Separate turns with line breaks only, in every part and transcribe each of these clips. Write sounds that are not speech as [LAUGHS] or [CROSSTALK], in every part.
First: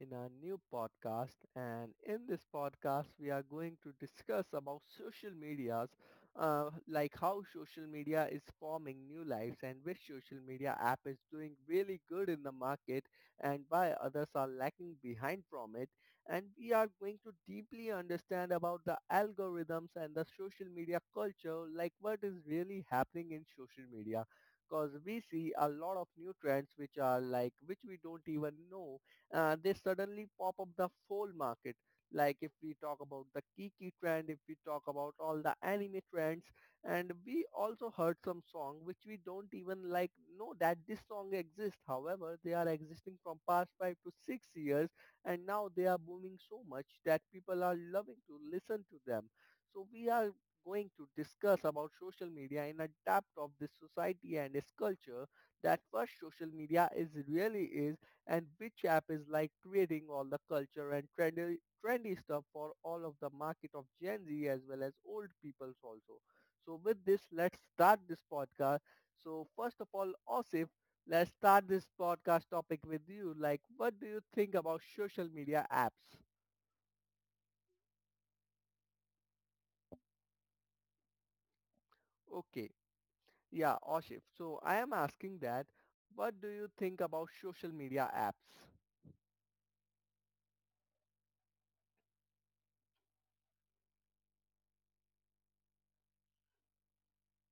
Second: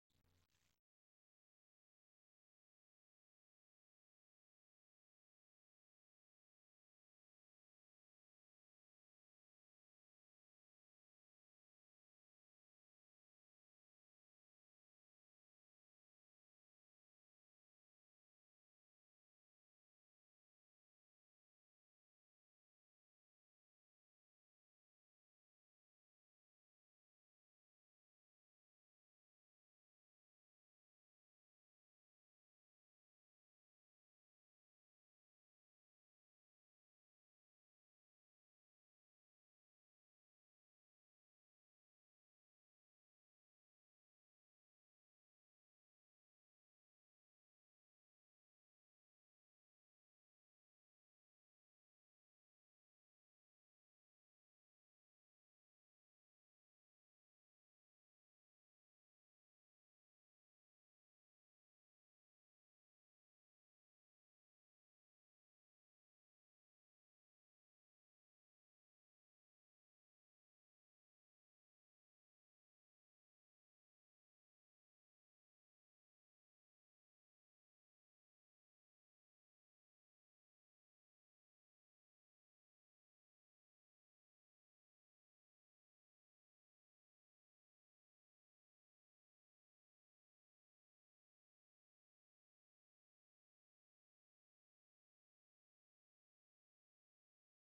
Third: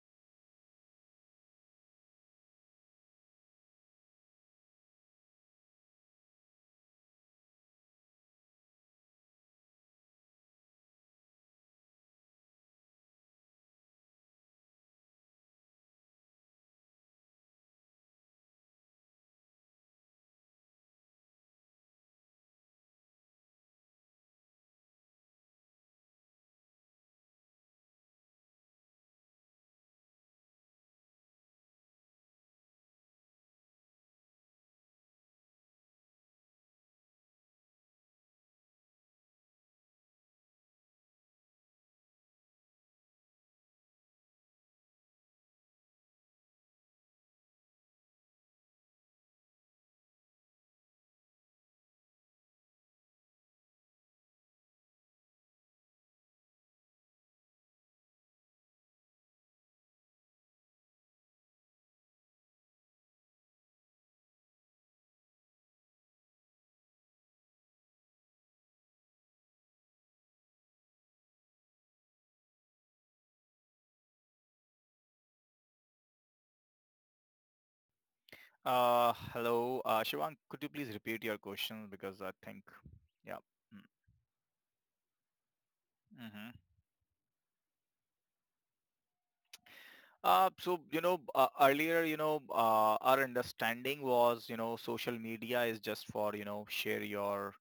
in our new podcast. And in this podcast, we are going to discuss about social medias, like how social media is forming new lives and which social media app is doing really good in the market and why others are lacking behind from it. And we are going to deeply understand about the algorithms and the social media culture, like what is really happening in social media because we see a lot of new trends which are like which we don't even know, they suddenly pop up the whole market, like if we talk about the kiki trend, if we talk about all the anime trends. And we also heard some song which we don't even know that this song exists, however they are existing from past 5 to 6 years and now they are booming so much that people are loving to listen to them. So we are going to discuss about social media in a depth of this society and its culture, that what social media is really is and which app is like creating all the culture and trendy stuff for all of the market of Gen Z as well as old peoples also. So with this, let's start this podcast. So first of all, Osif, let's start this podcast topic with you. Like, what do you think about social media apps?
Hello, Shivang. Could you please repeat your question because I think,
Okay.
yeah.
Yeah, Oshif. So I am asking that,
Mm-hmm.
what do you think about social media apps?
Earlier, our understanding was, you know, social media is just for, you know, share your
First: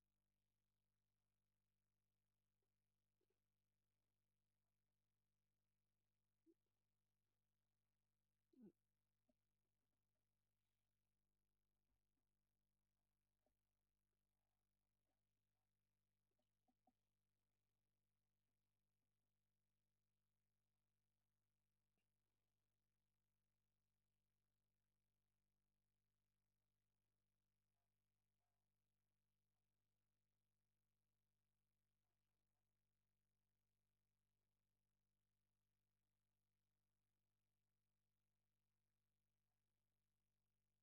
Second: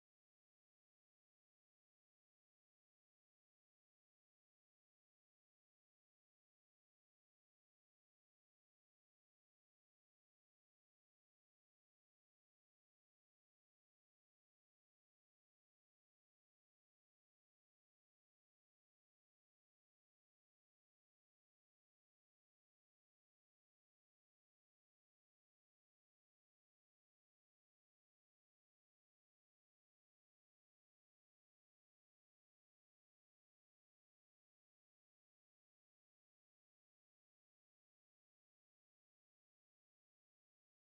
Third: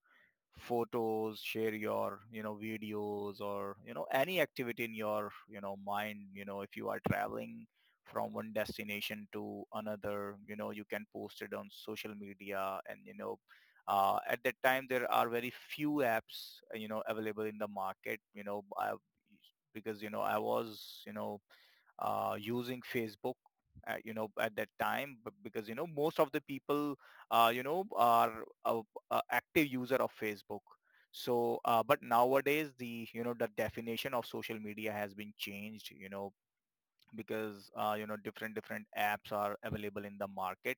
photos, share your, you know, videos or, you know, any activity in your, you know, mind. You know, if you are traveling from one destination to another, you know, you can post it on social media. And at that time there are very few apps, you know, available in the market you know I, because you know I was you know using Facebook, you know, at that time, but because, you know, most of the people, you know, are active user of Facebook. So, but nowadays the, you know, the definition of social media has been changed, you know, because you know, different apps are available in the market,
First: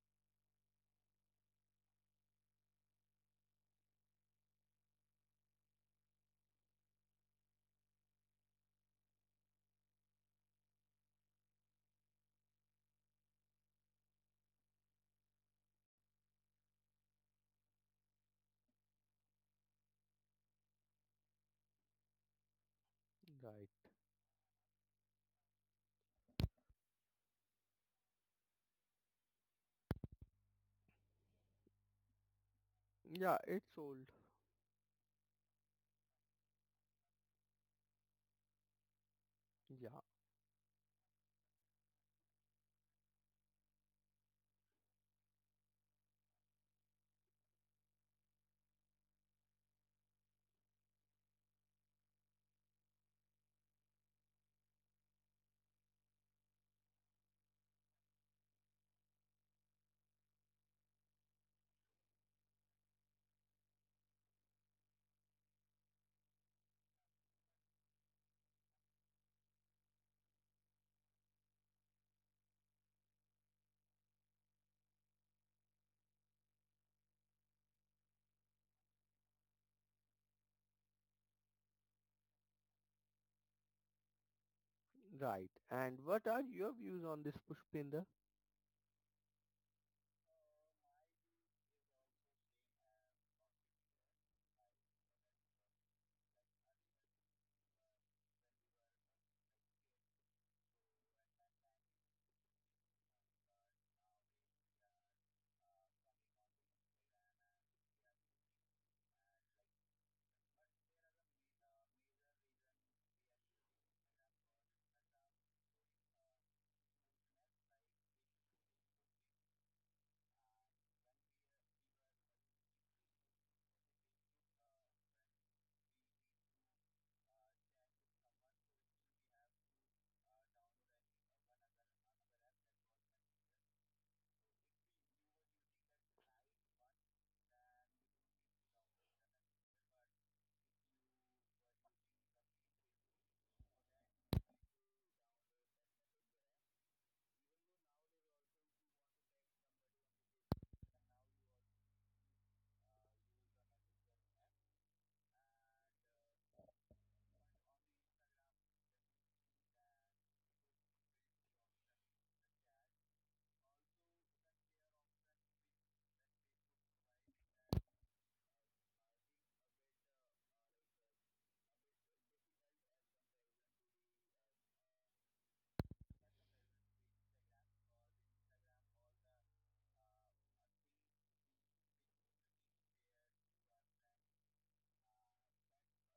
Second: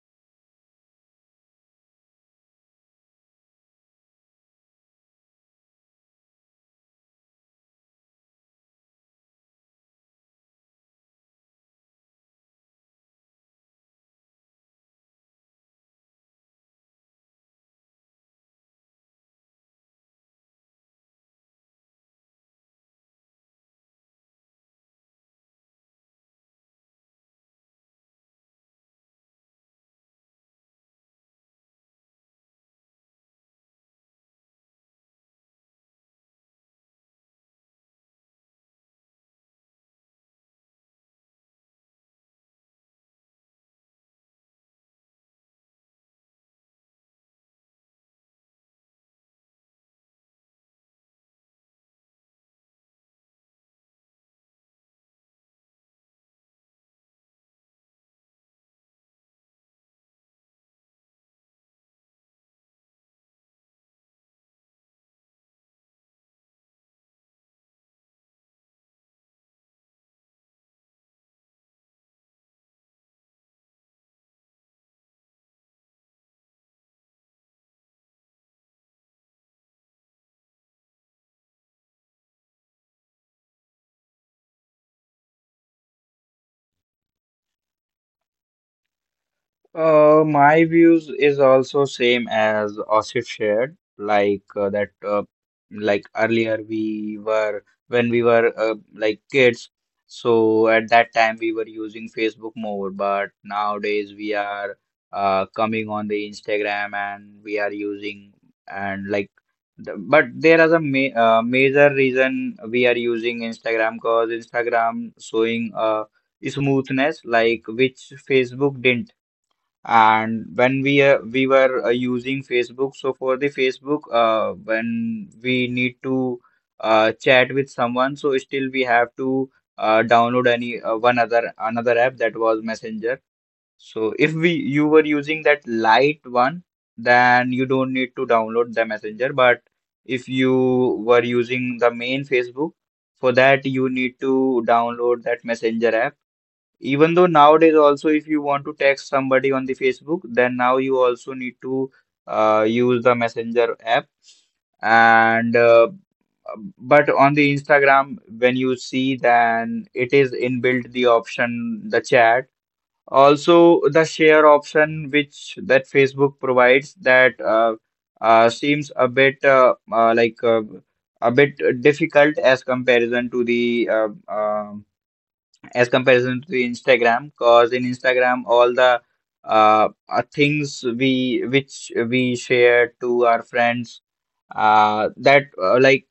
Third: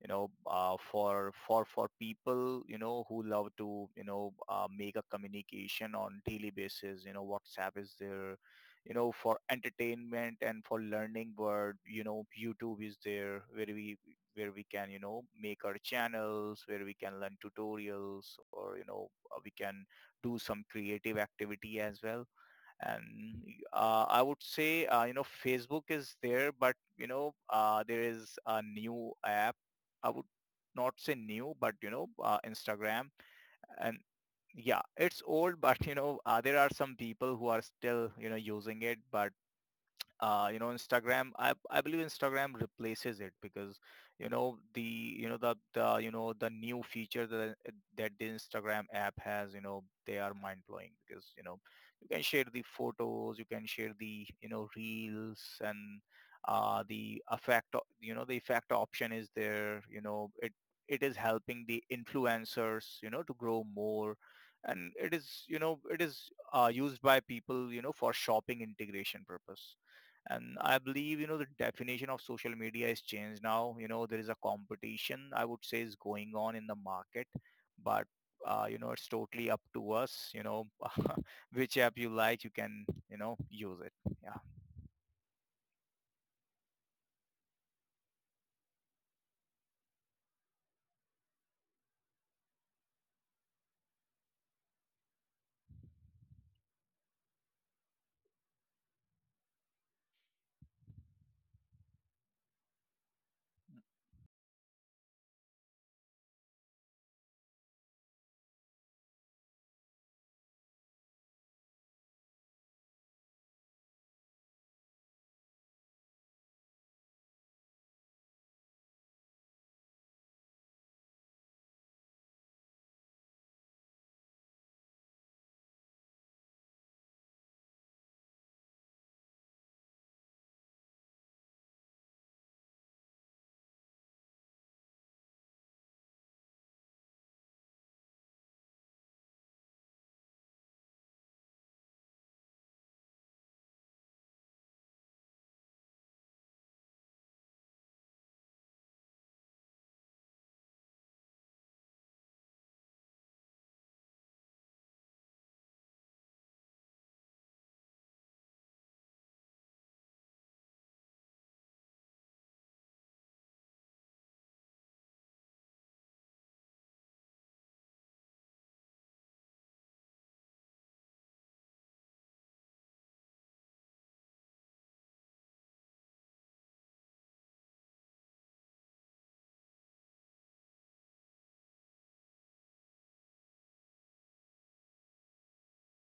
you know, for for people, you know, who love to, you know, make a communication on daily basis. You know, WhatsApp is there, you know, for entertainment and for learning word. You know, YouTube is there where we can, you know, make our channels, where we can learn tutorials, or you know, we can do some creative activity as well. And
Right.
I would say, you know, Facebook is there, but you know, there is a new app. I would not say new, but you know, Instagram.
Yeah, it's
And
old.
yeah, it's old, [LAUGHS] but you know, there are some people who are still, you know, using it. But
Yeah,
you know, Instagram, I believe Instagram replaces it, because you know the new feature that the Instagram app has, you know, they are mind blowing. Because, you know, you can share the photos, you can share the, you know, reels, and you know, the effect option is there. You know, it is helping the influencers, you know, to grow more. And it is, you know, it is, used by people, you know, for shopping integration purpose. And I believe, you know, the definition of social media is changed now. You know, there is a competition, I would say, is going on in the market. But you know, it's totally up to us, you know. [LAUGHS] Which app you like, you can, you know, use it. Yeah.
right. And what are your views on this, Pushpinder?
My views is also same as Osif shared, like earlier we were when we were like kids, so at that time we were using Facebook more, but nowadays we are coming on the Instagram and we are using and like the, but there is a ma major reason we are using Instagram because Instagram showing smoothness like which Facebook didn't. And when we were using Facebook, so for the Facebook, when we need to chat with someone, so still we have to download any one other another app that was Messenger. So if we you were using that light one, then you don't need to download the Messenger. But if you were using the main Facebook, for that you need to download that Messenger app. Even though nowadays also if you want to text somebody on the Facebook, then now you also need to use the Messenger app. And but on the Instagram, when you see, then it is inbuilt the option, the chat. Also, the share option which that Facebook provides, that seems a bit a bit difficult as comparison to the as comparison to the Instagram, because in Instagram all the things we which we share to our friends, that like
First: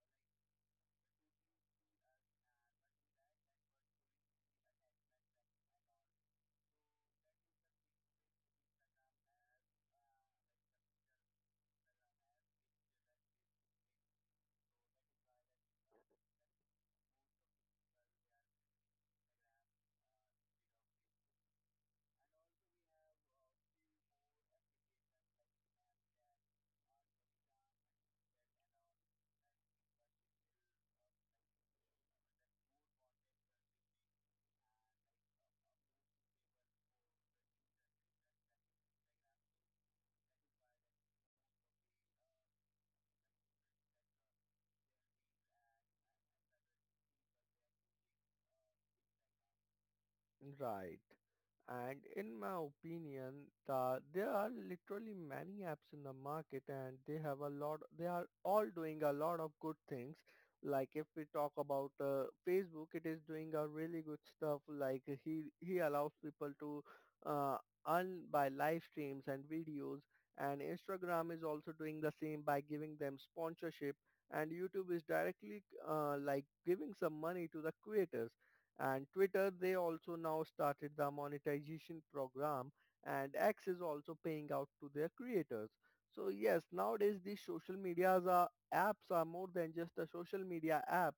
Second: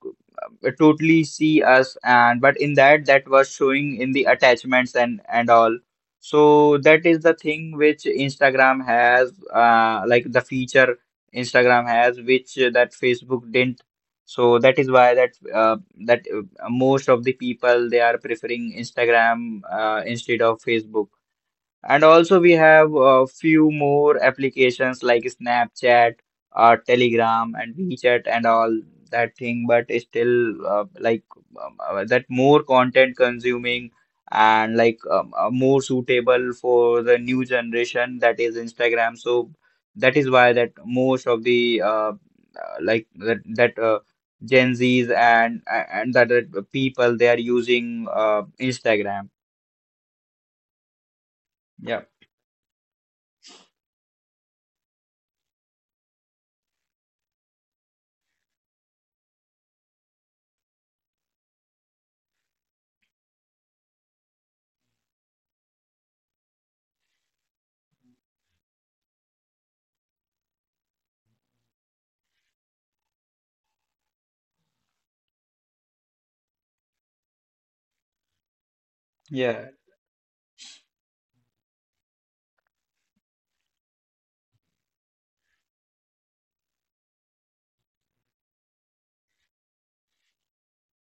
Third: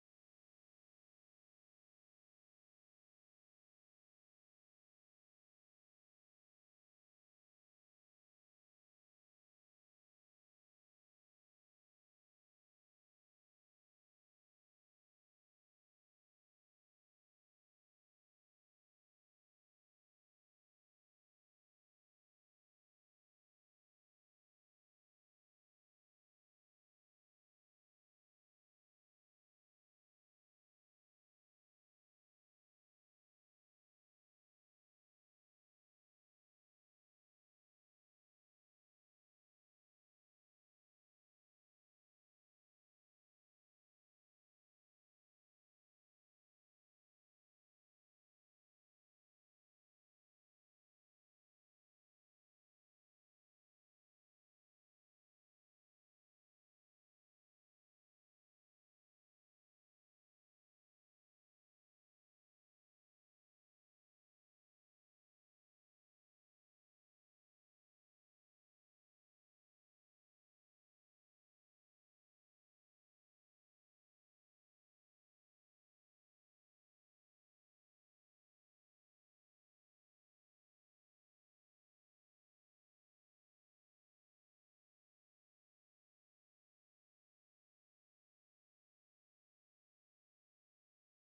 totally see us, and but in that, that was showing in the attachments and all. So that is the thing which Instagram has, like the feature Instagram has which that Facebook didn't. So that is why that that most of the people they are preferring Instagram instead of Facebook. And also we have a few more applications like Snapchat, Telegram, and WeChat and all that thing. But still that more content consuming and more suitable for the new generation, that is Instagram. So that is why that most of the like that, that Gen Zs and that people they are using Instagram.
Right. And
Yeah.
in my opinion, there are literally many apps in the market and they have a lot, they are all doing a lot of good things. Like if we talk about Facebook, it is doing a really good stuff. Like he allows people to uh, earn by live streams and videos. And Instagram is also doing the same by giving them sponsorship. And YouTube is directly like giving some money to the creators, and Twitter
Yeah.
they also now started the monetization program, and X is also paying out to their creators. So yes, nowadays these social media apps are more than just a social media app.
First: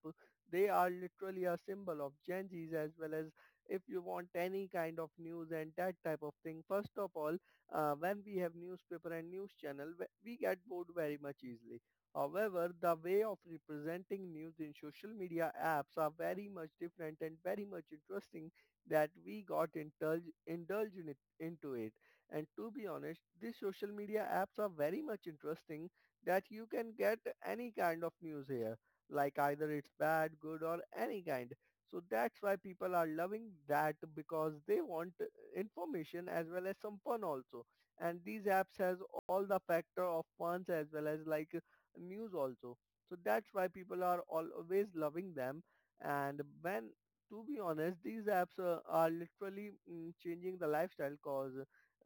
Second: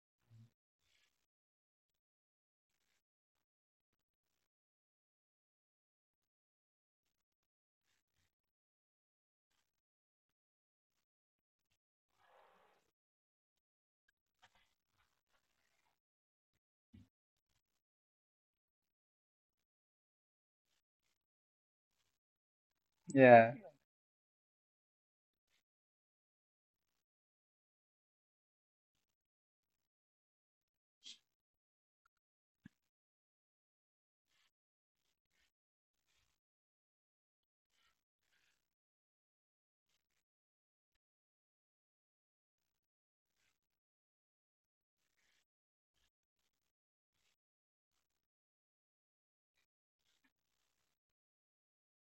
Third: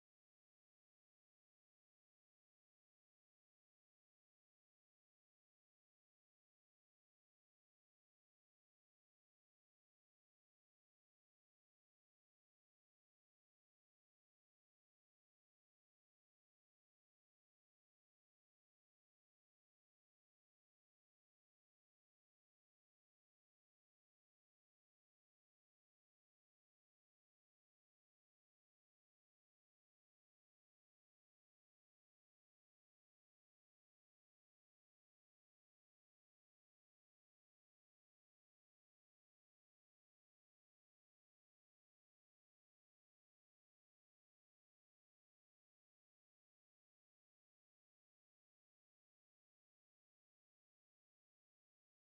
They are literally a symbol of Gen Z's as well as if you want any kind of news and that type of thing. First of all, when we have newspaper and news channel, we get bored very much easily. However, the way of representing news in social media apps are very much different and very much interesting, that we got indulged in it, into it. And to be honest,
Yeah.
these social media apps are very much interesting that you can get any kind of news here, like either it's bad, good or any kind. So that's why people are loving that, because they want information as well as some fun also. And these apps has all the factor of funs as well as like news also. So that's why people are always loving them. And when, to be honest, these apps are literally changing the lifestyle, cause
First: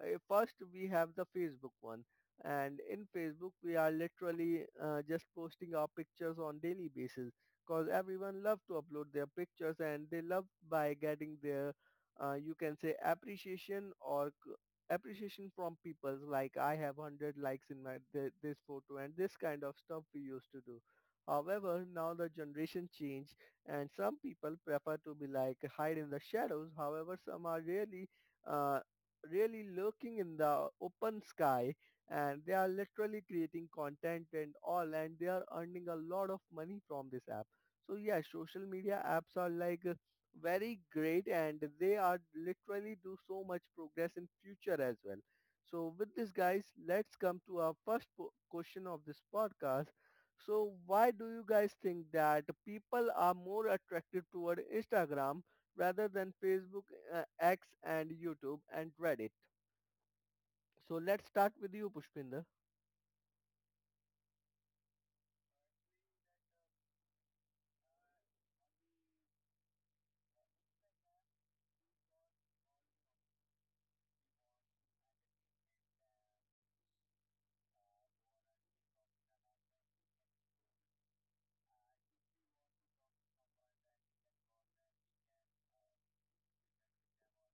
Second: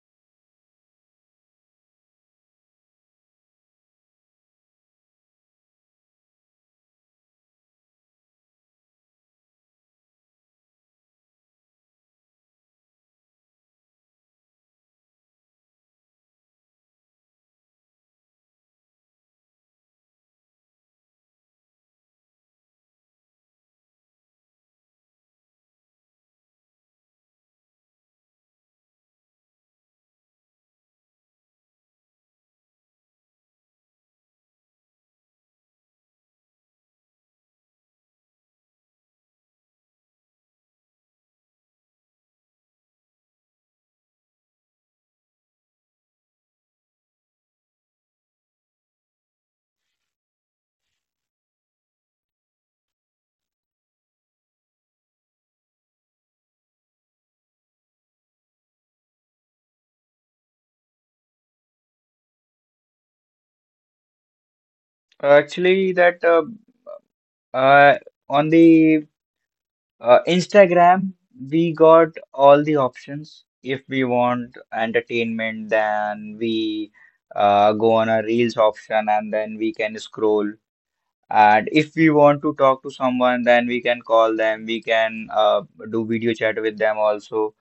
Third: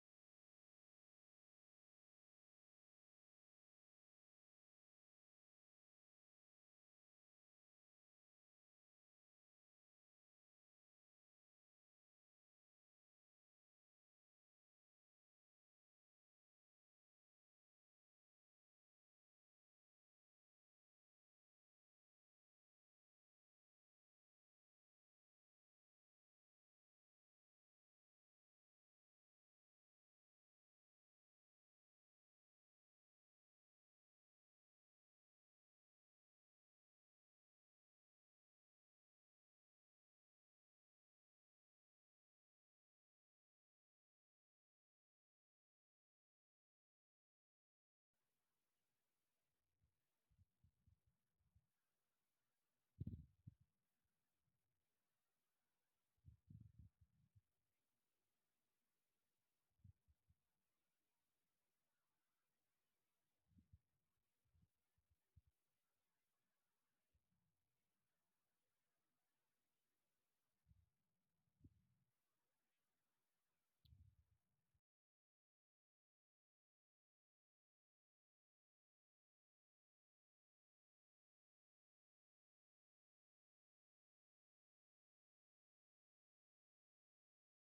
first we have the Facebook one. And in Facebook, we are literally just posting our pictures on daily basis, because everyone love to upload their pictures and they love by getting their, you can say appreciation or appreciation from people, like I have 100 likes in my this photo, and this kind of stuff we used to do. However, now the generation change and some people prefer to be like hide in the shadows. However, some are really, uh, really lurking in the open sky, and they are literally creating content and all, and they are earning a lot of money from this app. So yeah, social media apps are like very great and they are literally do so much progress in future as well. So with this guys, let's come to our first question of this podcast. So why do you guys think that people are more attracted toward Instagram rather than Facebook, X and YouTube and Reddit? So let's start with you, Pushpinder.
Actually, that uh, on the Instagram, we got all the options. If we want entertainment, then we go on a Reels option and then we can scroll. And if we want to talk to someone, then we can call them. We can do video chat with them also.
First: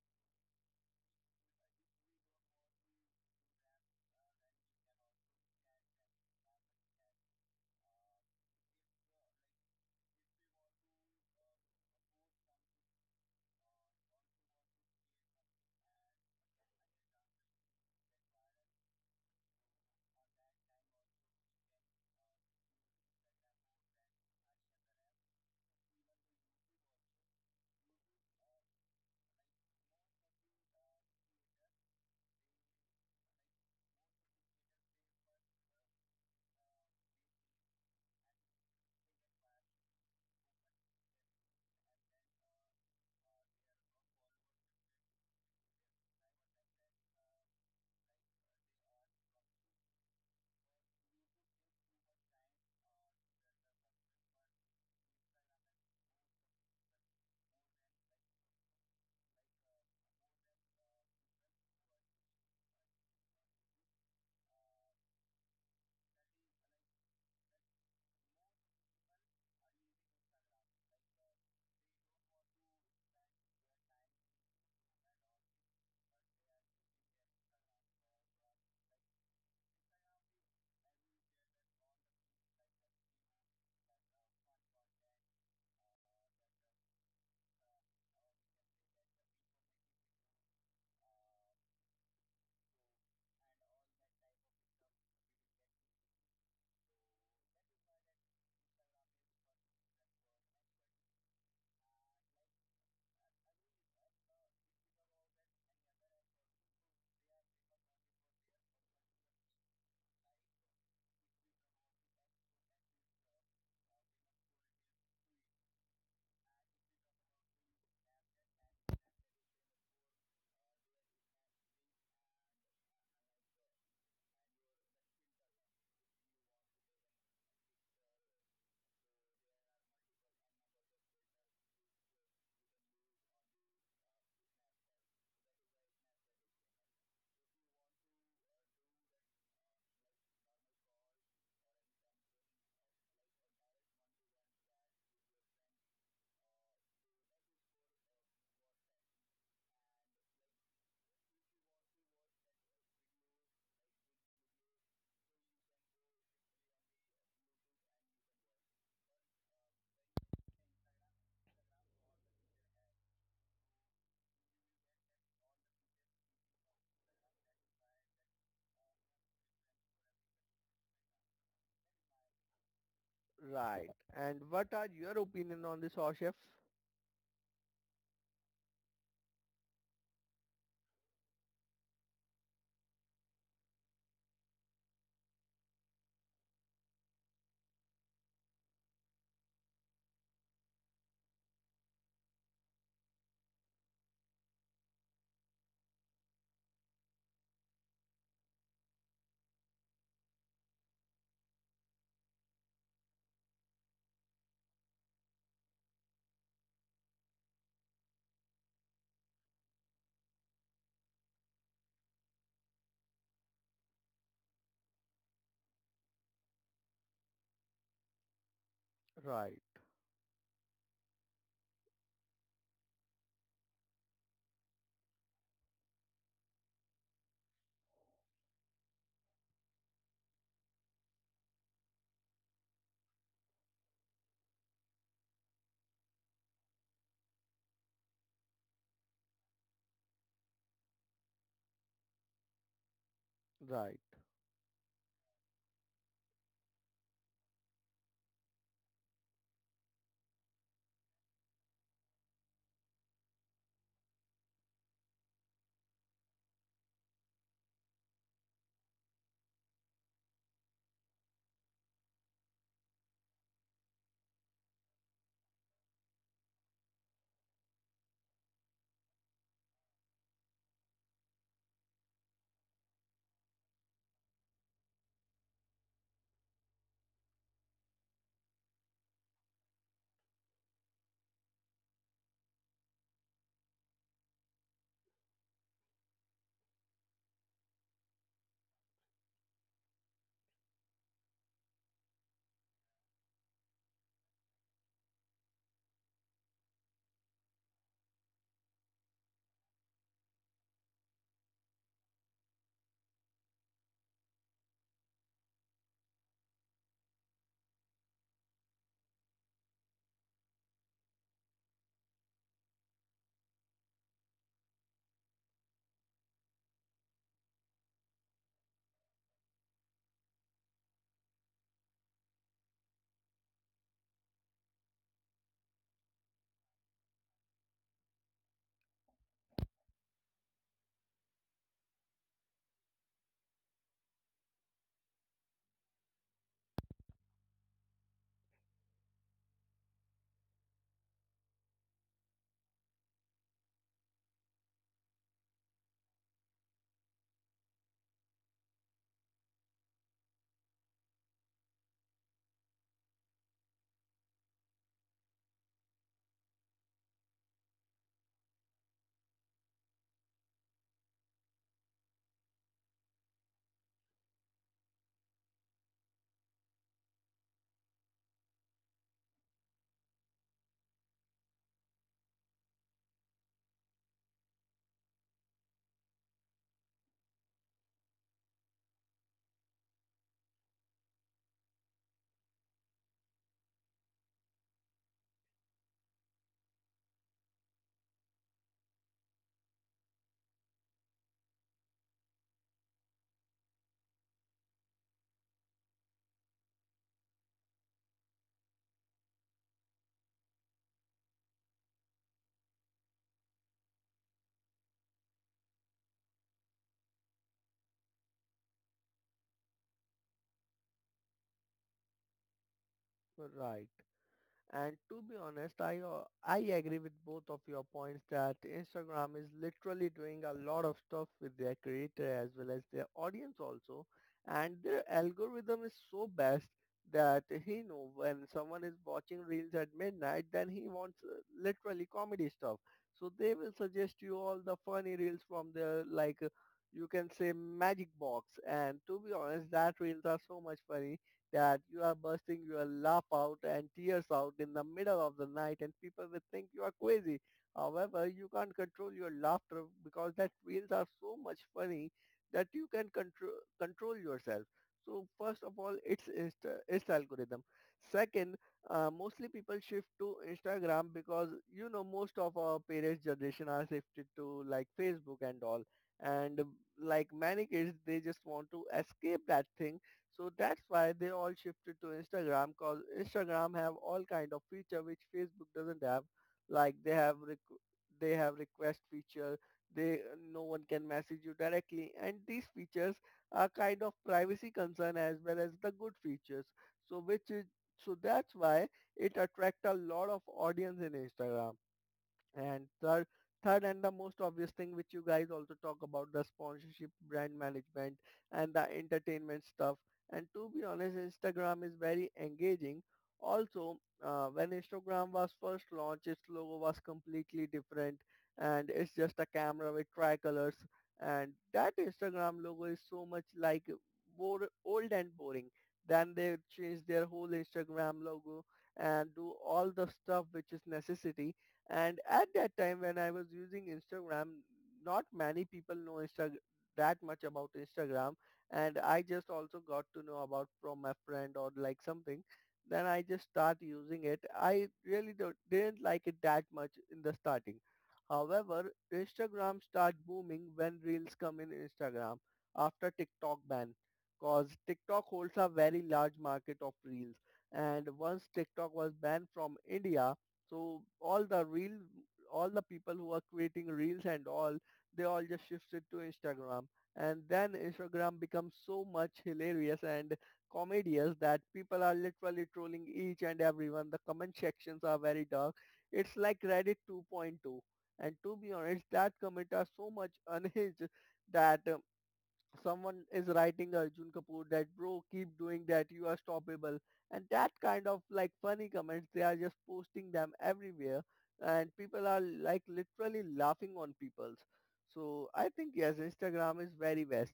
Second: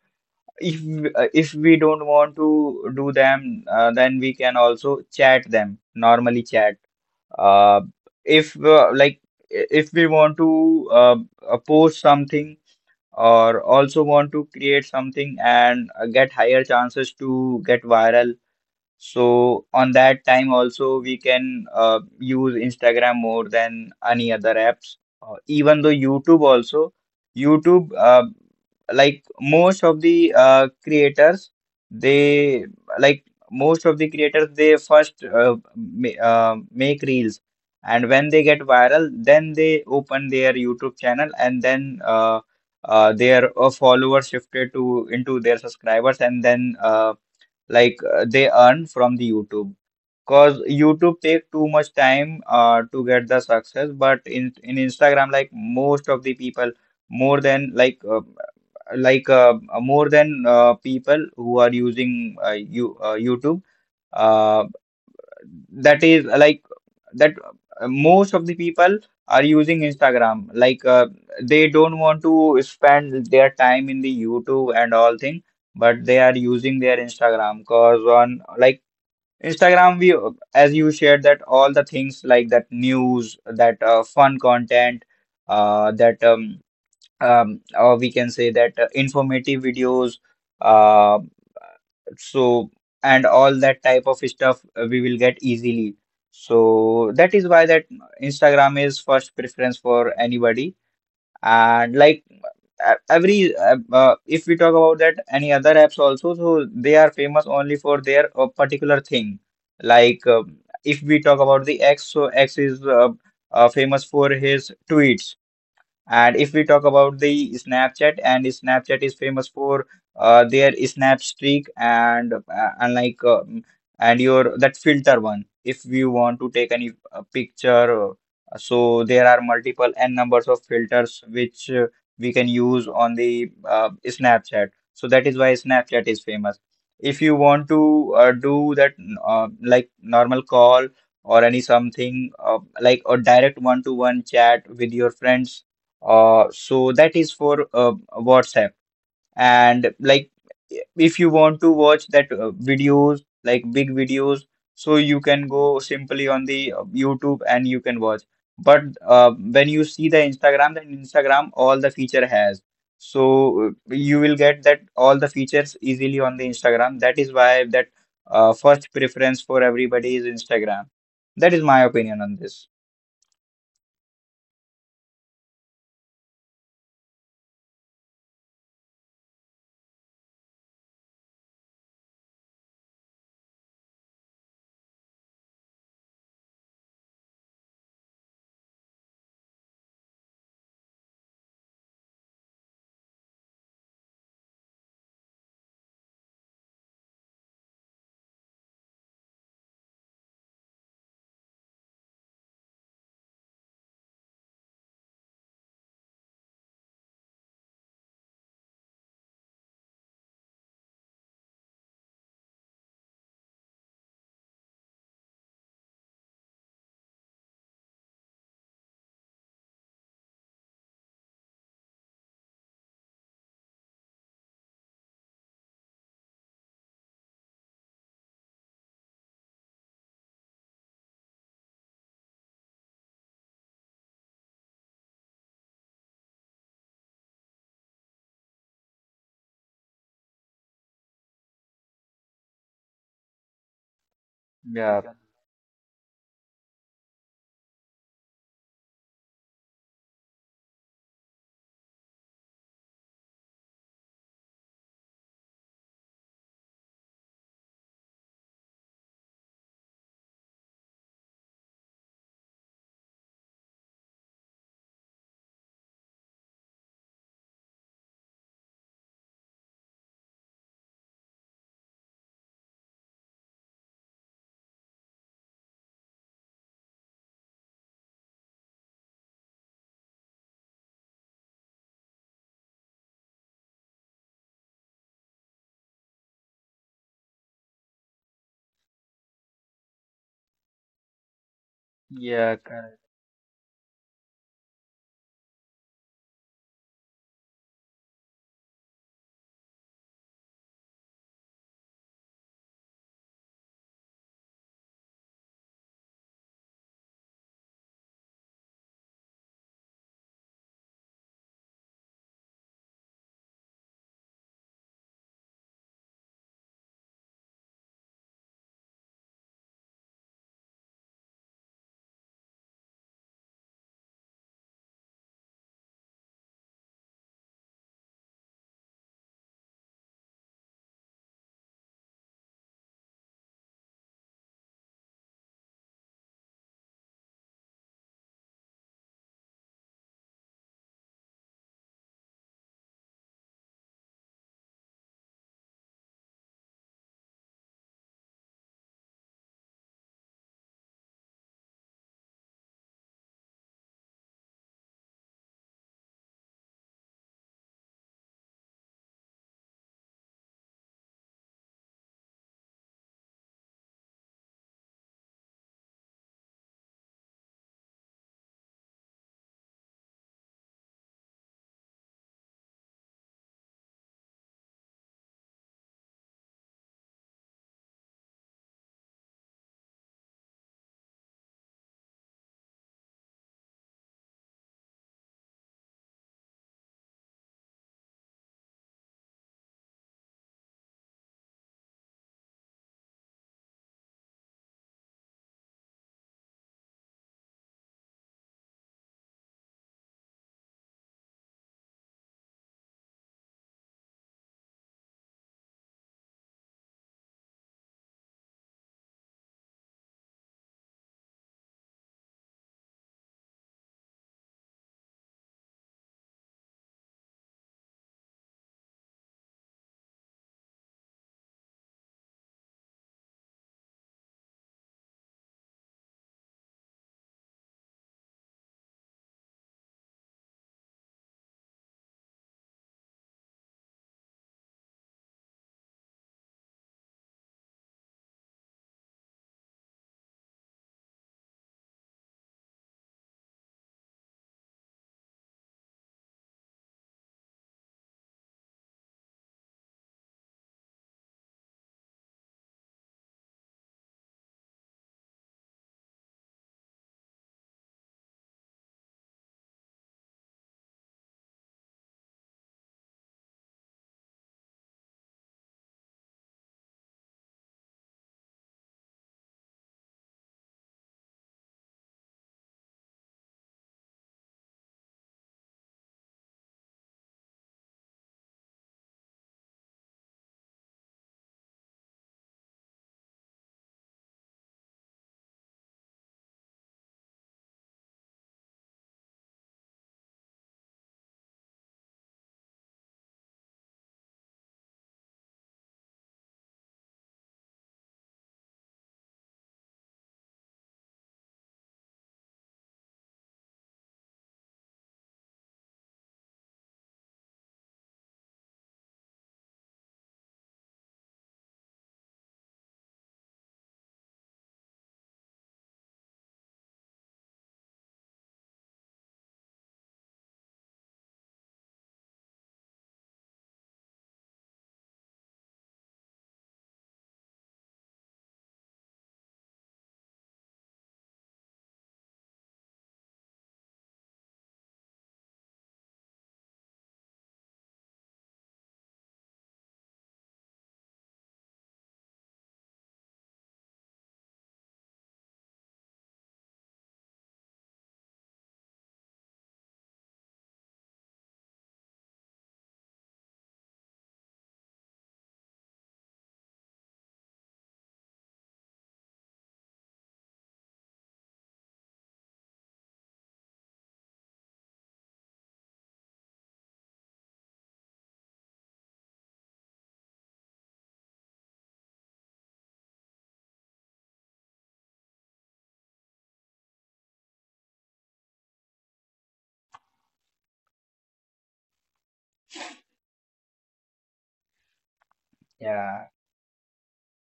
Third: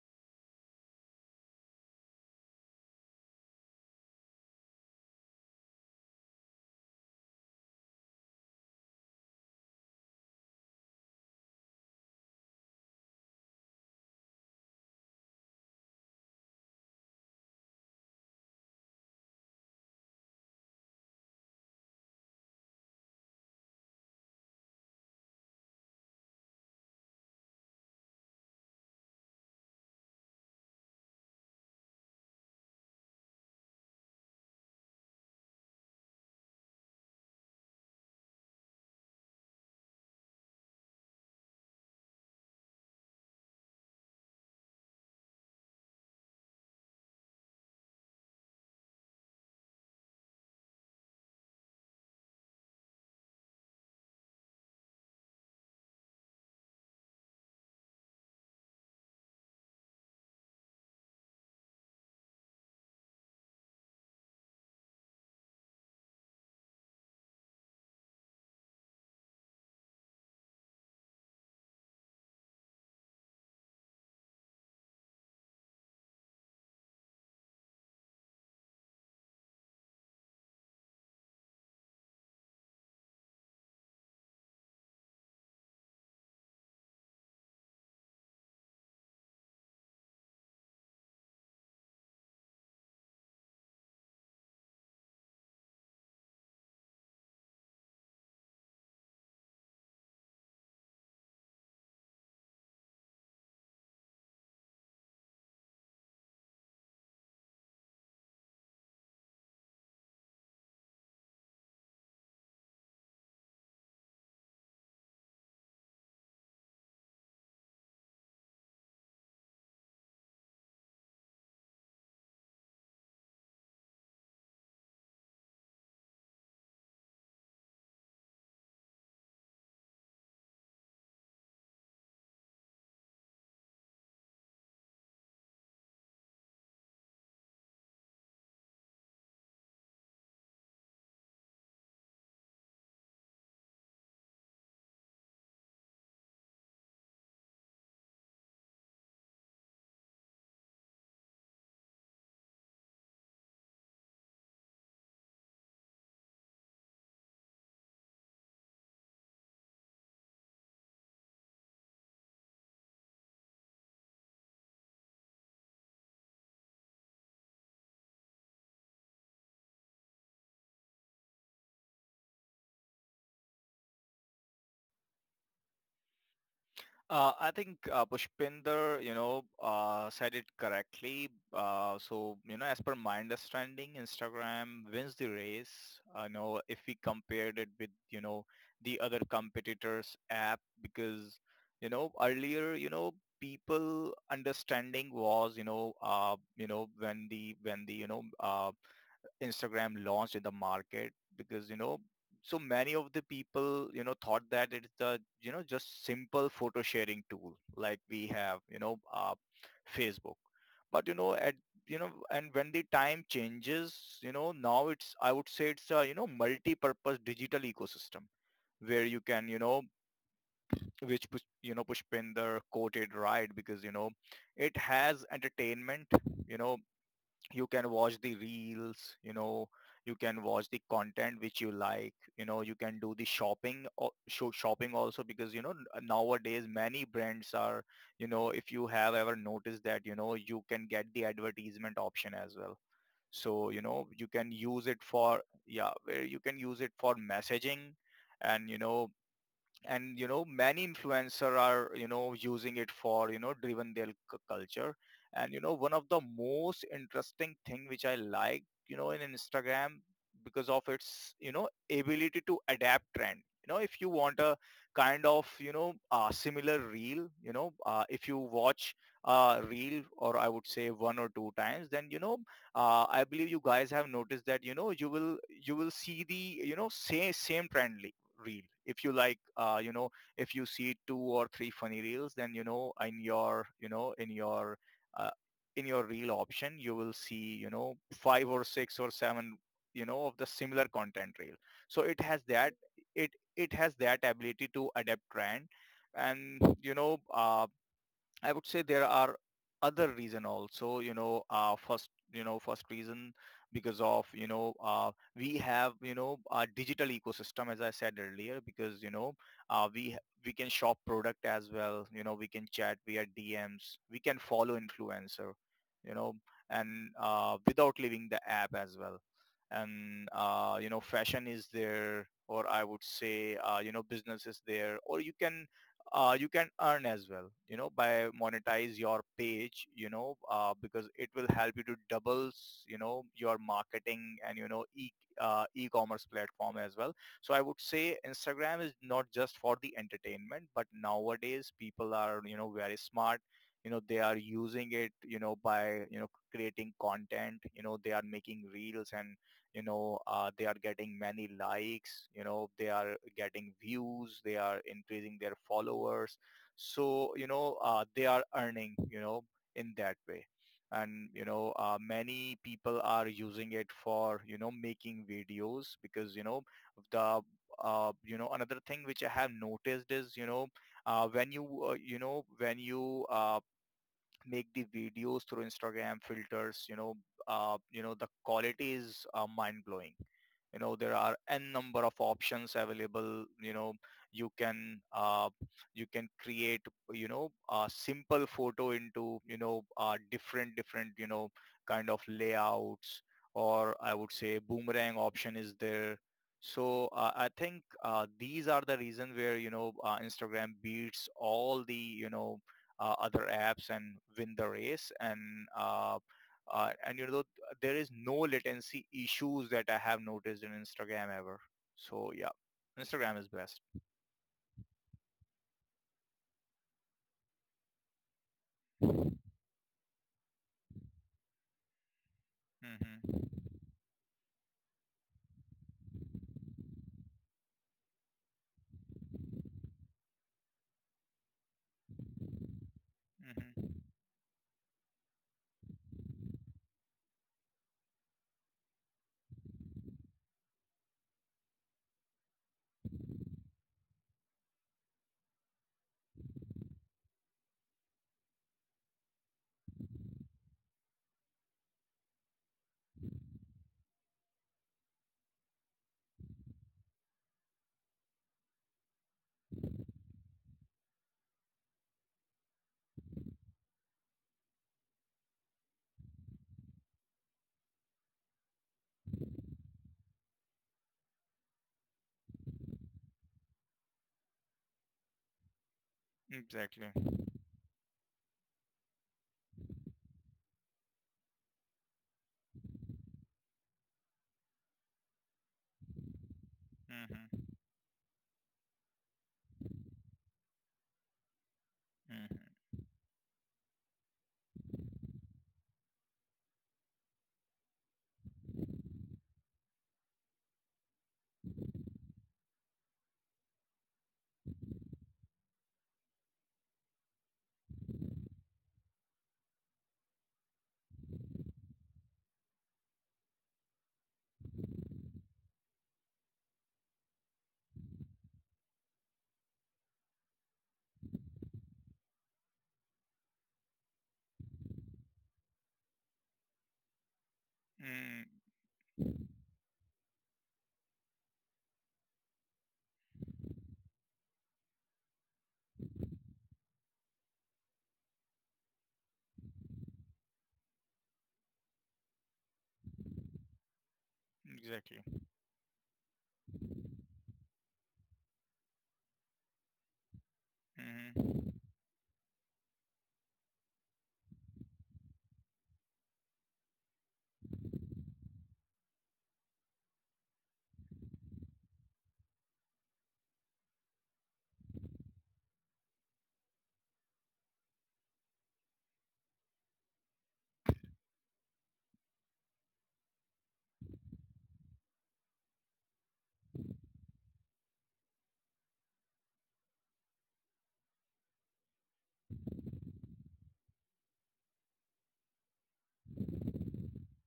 If if we don't want to do them, then we can also chat them, normally chat. Uh, if uh, like if we want to post something or also want to create something and get higher chances to get viral, so on that time also we can use Instagram more than any other apps. Even though YouTube also, YouTube like most of the creators they like most of the creators they first ma make reels, and when they get viral then they open their YouTube channel and then their followers shifted to into their subscribers and then they earn from the YouTube. Because YouTube take too much time to get the success, but in Instagram, like most of the people, more than like uh, like uh, more than people who are using YouTube. Uh, that is like that Most of the people are using Instagram. They don't want to spend their time in the YouTube and all thing, but they are using their Instagram because on like Instagram, we as you shared that all the things like that news, that fun content, that or we can say that informative videos, uh, so and all that type of stuff we will get easily. So that is why that Instagram is first preference for anybody. And like every if we talk about that any other apps also, so they are famous only for their particular thing. Like, if we talk about the X, so X is famous for his tweets. And if we talk about the Snapchat, and Snapchat is famous for their snap streak and like uh, and your that filter one. If you want to take any picture, so there are multiple n numbers of filters which we can use on the Snapchat. So that is why Snapchat is famous. If you want to do that like normal call or any something like a direct one-to-one chat with your friends, so that is for WhatsApp. And like, if you want to watch that videos, like big videos, so you can go simply on the YouTube and you can watch. But when you see the Instagram, then Instagram all the feature has. So you will get that all the features easily on the Instagram. That is why that first preference for everybody is Instagram. That is my opinion on this.
Right. [LAUGHS] And what are your opinion on this, Hoshef?
I think Pushpinder, you know, said it correctly. So, you know, as per my understanding, Instagram wins the race. I know if we compared it with, you know, the other competitors' app, because, you know, earlier, you know, people understanding was, you know, when the you know, Instagram launched in the market, because, you know, so many of the people, you know, thought that it's the, you know, just simple photo sharing tool like we have, you know, Facebook. But, you know, at, you know, and when the time changes, you know, now it's, I would say it's a, you know, multi-purpose digital ecosystem where you can,
Right.
you know, which, you know, Pushpinder quoted right, because, you know, it has entertainment, you know, you can watch the reels. You know, you can watch the content which you like. You know, you can do the shopping or shopping also, because you know, nowadays many brands are, you know, if you have ever noticed that, you know, you can get the advertisement option as well. So you
Right.
know, you can use it
Yeah,
for, yeah, where you can use it for messaging. And you know, many influencer are, you know, using it for, you know, driven their culture. And you know, one of the most interesting thing which I like, you know, in Instagram, because of its, you know, ability to adapt trend. You know, if you want a kind of, you know, similar reel, you know, if you watch a reel, or I would say, one or two times, then you know, I believe you guys have noticed that, you know, you will see the, you know, same trend reel. If you like, you know, if you see two or three funny reels, then you know, in your, you know, in your, uh, in your reel option, you will see, you know, five or six or seven, you know, of the similar content reel. So it has
yeah,
that,
correct.
it it has that ability to adapt trend. And you know, I would say there are other reason also, you know, first, you know, first reason, because of, you know, we have, you know, a digital ecosystem, as I said earlier, because, you know, uh, we, we can shop product as well. You know, we can chat via DMs. We can follow influencer, you know, and without leaving the app as well. And, you know, fashion is there, or I would say, you know, business is there, or you can, you can earn as well, you know, by monetize your page. You know, because it will help you to doubles, you know, your marketing and you know, e e-commerce platform as well. So I would say Instagram is not just for the entertainment, but nowadays people are, you know, very smart. You know, they are using it, you know, by, you know, creating content. You know, they are making reels. And you know, they are getting many likes. You know, they are getting views, they are increasing their followers. So you know, they are earning, you know, in that way. And you know, many people are using it for, you know, making videos. Because you know, the you know, another thing which I have noticed is, you know, when you you know, when you, make the videos through Instagram filters, you know, you know, the quality is, mind blowing. You know, there are n number of options available. You know, you can, you can create, you know, a simple photo into, you know, different, you know, kind of layouts, or I would say boomerang option is there. So I think these are the reason where, you know, Instagram beats all the, you know, other apps and win the race. And uh, and you know, there is no latency issues that I have noticed in Instagram ever. So yeah, Instagram is
Right.
best.
And to be honest, I agree with both of your points that Instagram is literally doing a lot of stuff with their creator as well as their audience
Mm-hmm.
also, and their algorithm is so best that he know when someone is watching reels at midnight, then he wants literally comedy stuff. So they will
Mm-hmm.
suggest you all the funny reels from the you can say magic box. And to be honest, that reels are so much funny that you are bursting your laugh out and tears out in the middle of the night, and people will think you are crazy. However, you can't control your laughter because that reels are so much funny that you can control yourself. So first of all, it's it's algorithm. Second, mostly people shift to Instagram because you know most of our parents' generation are shifted to like Facebook and all. And like many kids, they just want to escape that thing, so that's why they all shifted to Instagram because Instagram have all kind of feature which Facebook doesn't have. Like
Exactly.
they have request feature. They, no one can message you directly, and these features are kind of privacy concern as well as the good features. So which is
Mm-hmm.
So that's why it attract a lot of audience in Instagram. And
Mm-hmm.
third, third and the most obvious thing which you guys also talk about the sponsorship, brand management and the entertainment stuff. And to be honest, Instagram is very engaging. Also, when Instagram was first launched, its logo was completely different and it's just a camera with tricolors. And that Instagram logo is so much like more old and boring. Then they changed their whole Instagram logo and do all the stuff which is necessary, and at that time when I was using Instagram, not many people know that much about Instagram.
Mm,
And I just also got to know about from my friend or like something. Then I just start using it. I really don't, didn't like it that much in the starting. However, Instagram start booming when Reels come in Instagram after TikTok ban. Cause TikTok
exactly.
holds a very large market of Reels. And once TikTok was banned from India, so all the
Mm-hmm.
all the people who are creating reels and all, they all just shifted to Instagram. And then Instagram becomes so much hilarious and comedious that people are literally trolling each and everyone. The comment sections are very dark. It's like Reddit 2.2. And to be honest, that comment are so much unhinged that someone is writing Arjun Kapoor that bro keep doing that you are stoppable, and that kind of like funny comments they are just posting them everywhere, and people are like literally laughing on people's. So I think yes,
Yeah.
Instagram is very best,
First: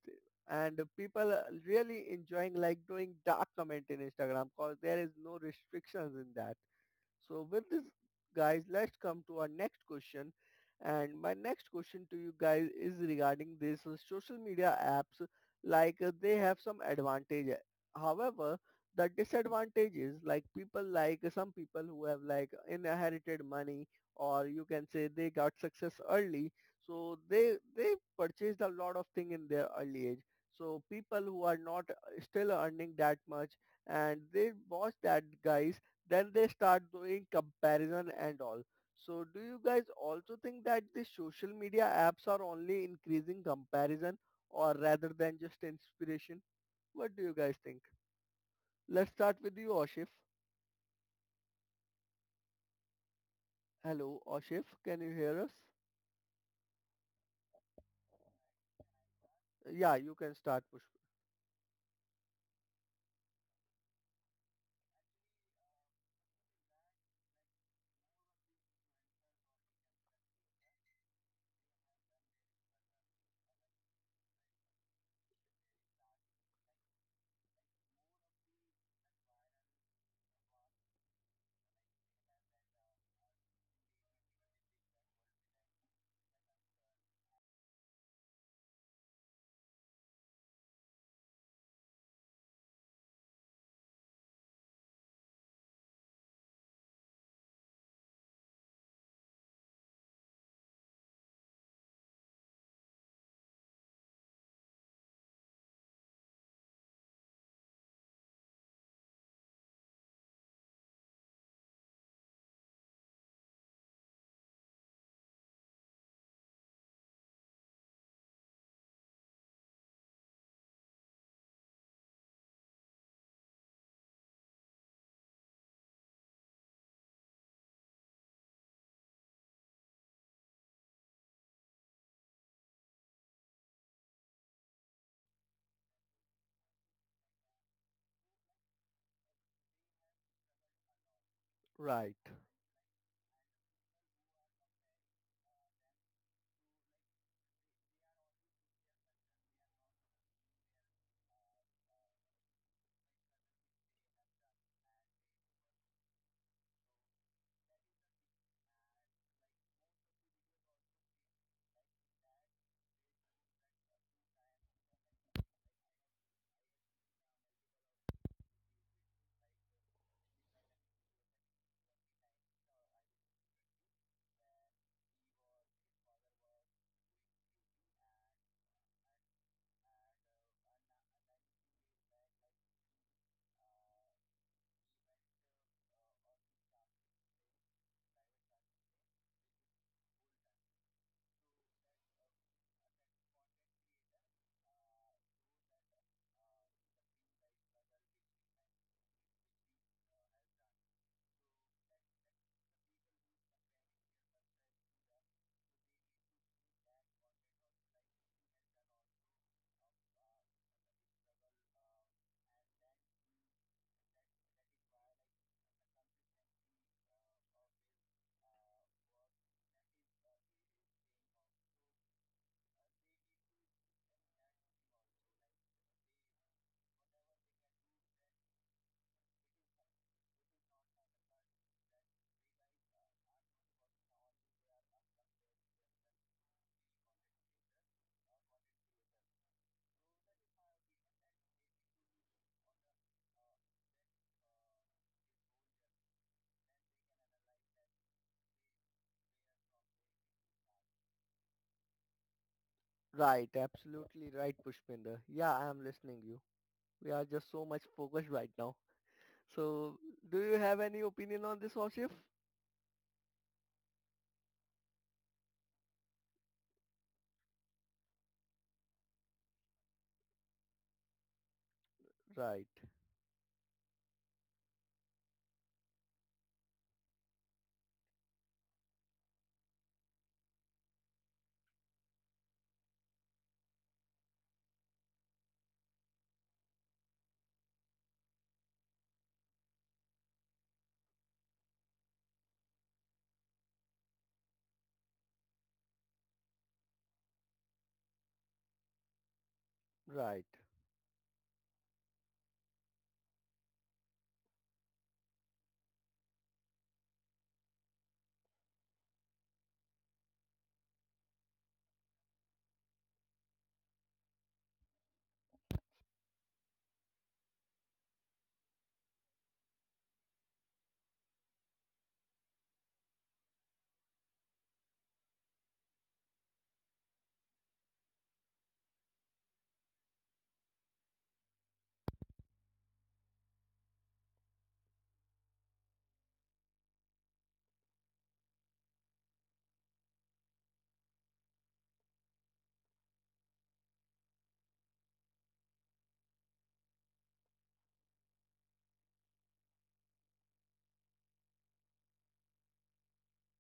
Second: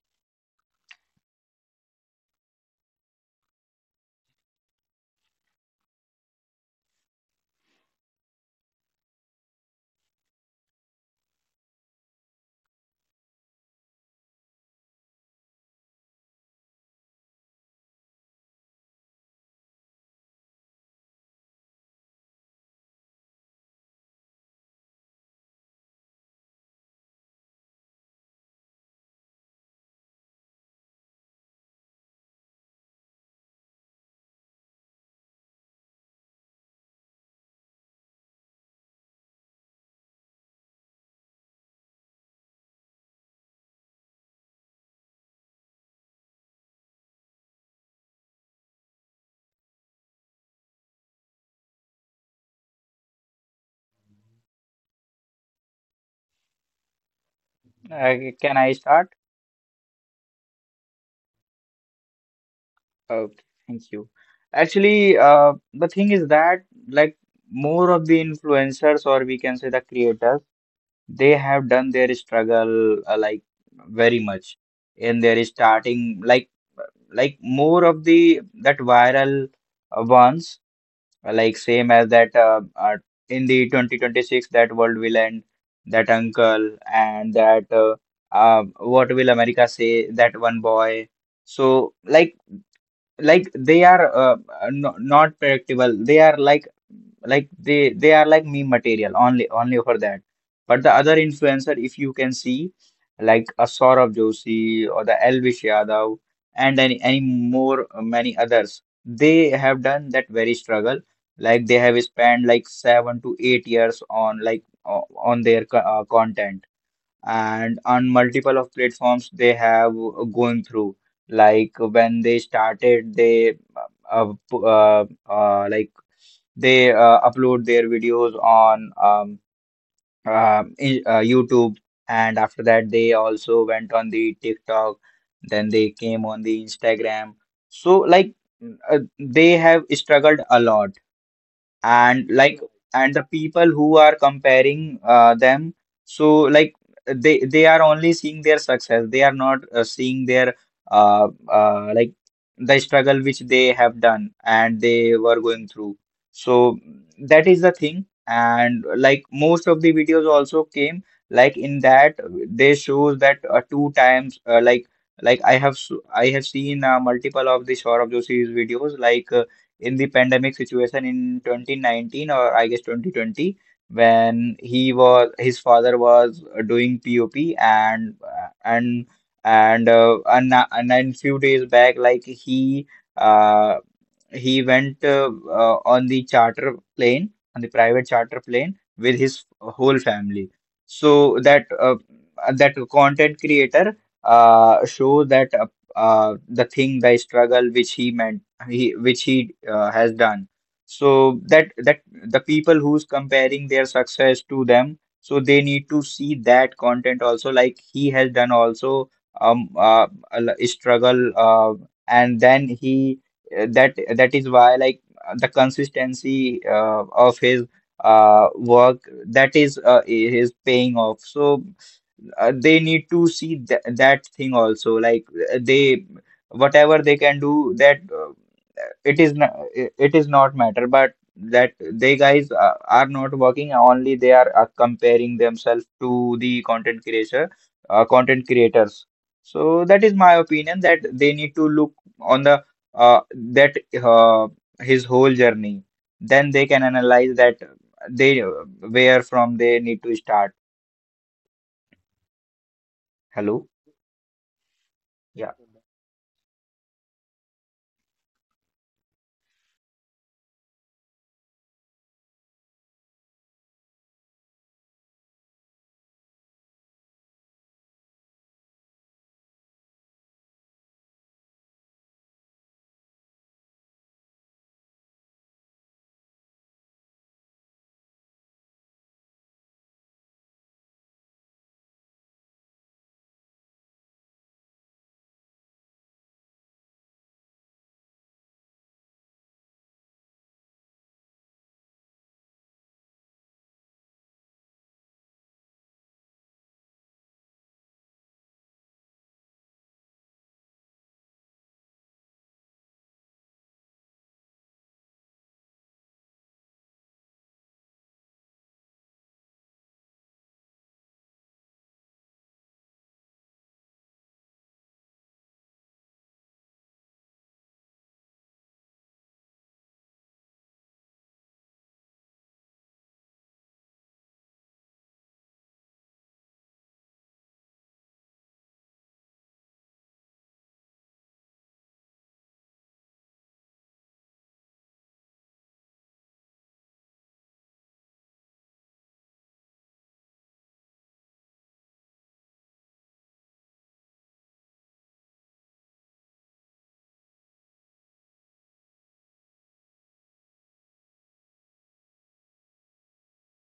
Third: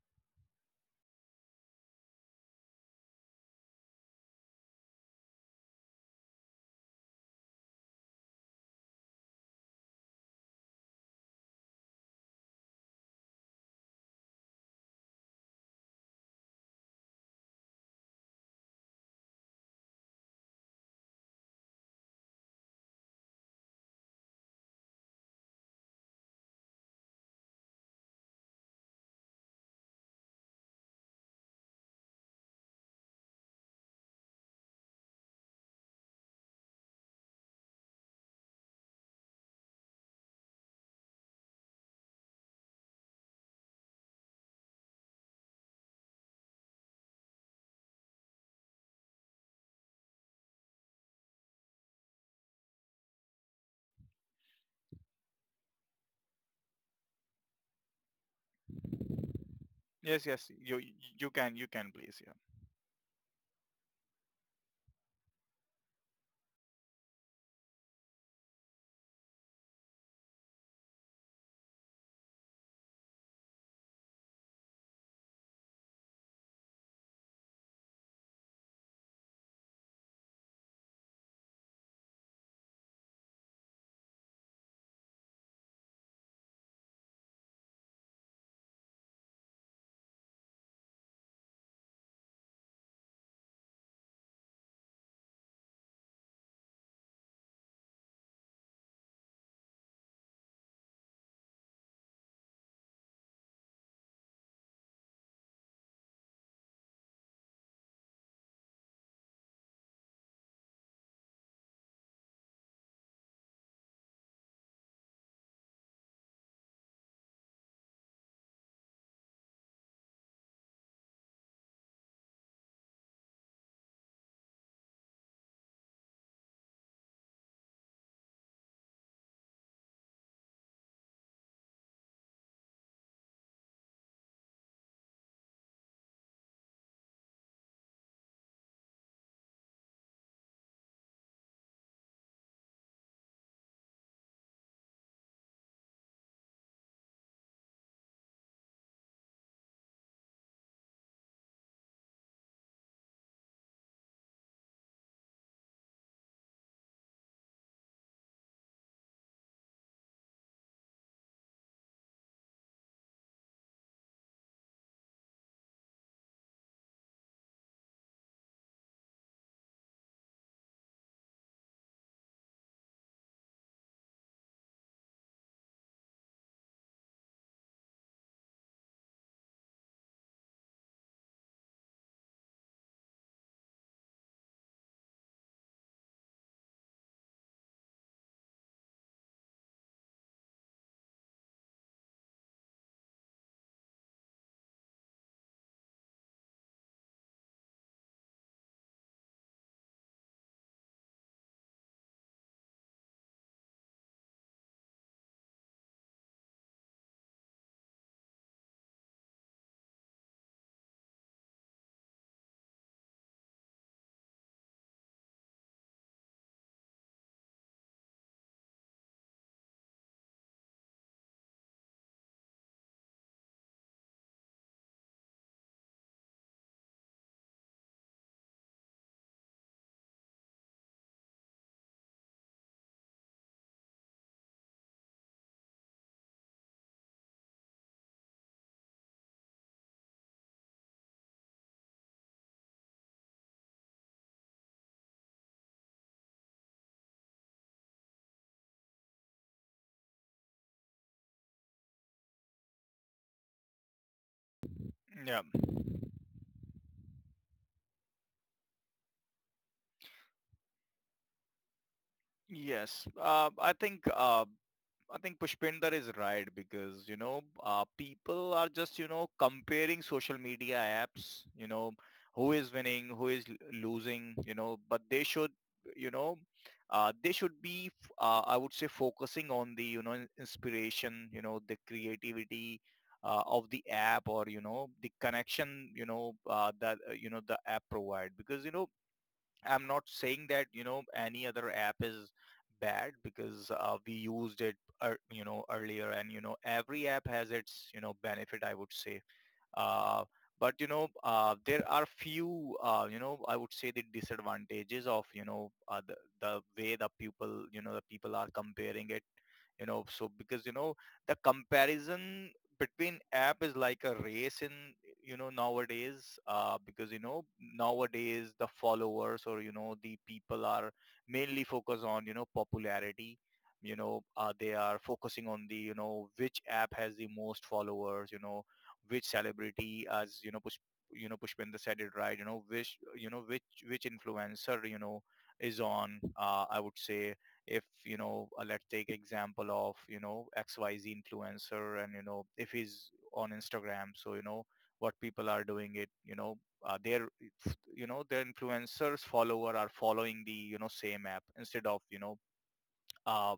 and people are really enjoying like doing dark comment in Instagram because there is no restrictions in that. So with this, guys, let's come to our next question. And my next question to you guys is regarding these social media apps. Like they have some advantage. However, the disadvantage is like people like some people who have like inherited money, or you can say they got success early. So they purchased a lot of thing in their early age. So people who are not still earning that much and they watch that guys, then they start doing comparison and all. So do you guys also think that the social media apps are only increasing comparison or rather than just inspiration? What do you guys think? Let's start with you, Oshif. Hello, Oshif. Can you hear us?
Can I start?
Yeah, you
Yes,
can
yes.
start,
You
Push.
you can, you can, please, yeah.
Okay, thank you. Actually, the thing is that like more of the influencers, or we can say the creators, they have done their struggle like very much in their starting, like more of the that viral ones, like same as that in the 2026 that world will end, that uncle and that what will America say, that one boy. So they are no, not predictable. They they are like meme material, only only for that. But the other influencer, if you can see, like a Saurabh Joshi or the Elvish Yadav and any more, many others, they have done that very struggle. Like they have spent like 7 to 8 years on on their content, and on multiple of platforms they have gone through. Like when they started they uh, pu- uh, uh, like upload their videos on YouTube, and after that they also went on the TikTok, then they came on the Instagram. So they have struggled a lot.
Right,
And the people who are comparing them, so like they are only seeing their success, they are not seeing their uh, uh, like the struggle which they have done and they were going through. So that is the thing. And like most of the videos also came, like in that, they shows that two times, like I have I have seen multiple of the Saurabh Joshi's videos, in the pandemic situation in 2019 or I guess 2020, when he was his father was doing POP. And and then few days back, like uh he went on the charter plane, on the private charter plane with his whole family. So that that content creator show that the thing, the struggle which he meant, he which he has done. So that that the people who's comparing their success to them, so they need to see that content also, like he has done also a struggle, and then he that that is why like the consistency of his work, that is paying off. So they need to see th that thing also. Like they whatever they can do, that it is not, it is not matter, but that they guys are not working only, they are comparing themselves to the content creator content creators. So that is my opinion, that they need to look on the that uh, his whole journey. Then they can analyze that they where from they need to start.
right,
Hello.
absolutely right, Pushpinder.
Yeah.
Yeah.
Yeah, I am listening you. We are just so much focused right now. So, do you have any opinion on this, Oshif?
Yes. I think Pushpinder is right, because, you know, people are just, you know, comparing social media apps, you know, who
Right,
is winning, who is losing, you know, but they should, you know, they should be, I would say, focusing on the, you know, inspiration, you know, the creativity of the app, or, you know, the connection, you know, that, you know, the app provide. Because, you know, I'm not saying that, you know, any other app is bad, because we used it, ear you know, earlier, and, you know, every app has its, you know, benefit, I would say. Uh,
right.
but you know, there are few, you know, I would say the disadvantages of, you know, the way the people, you know, the people are comparing it. You know, so because you know, the comparison between app is like a race in, you know, nowadays. Because you know, nowadays the followers, or you know, the people are mainly focused on, you know, popularity. You know, they are focusing on the, you know, which app has the most followers. You know, which celebrity, as you know, push you know, Pushpinda said it right. You know, which, you know, which influencer, you know, is on, I would say, if you know, let's take example of, you know, XYZ influencer. And you know, if he's on Instagram, so you know what people are doing it? You know, their you know, their influencers follower are following the, you know, same app, instead of, you know, uh,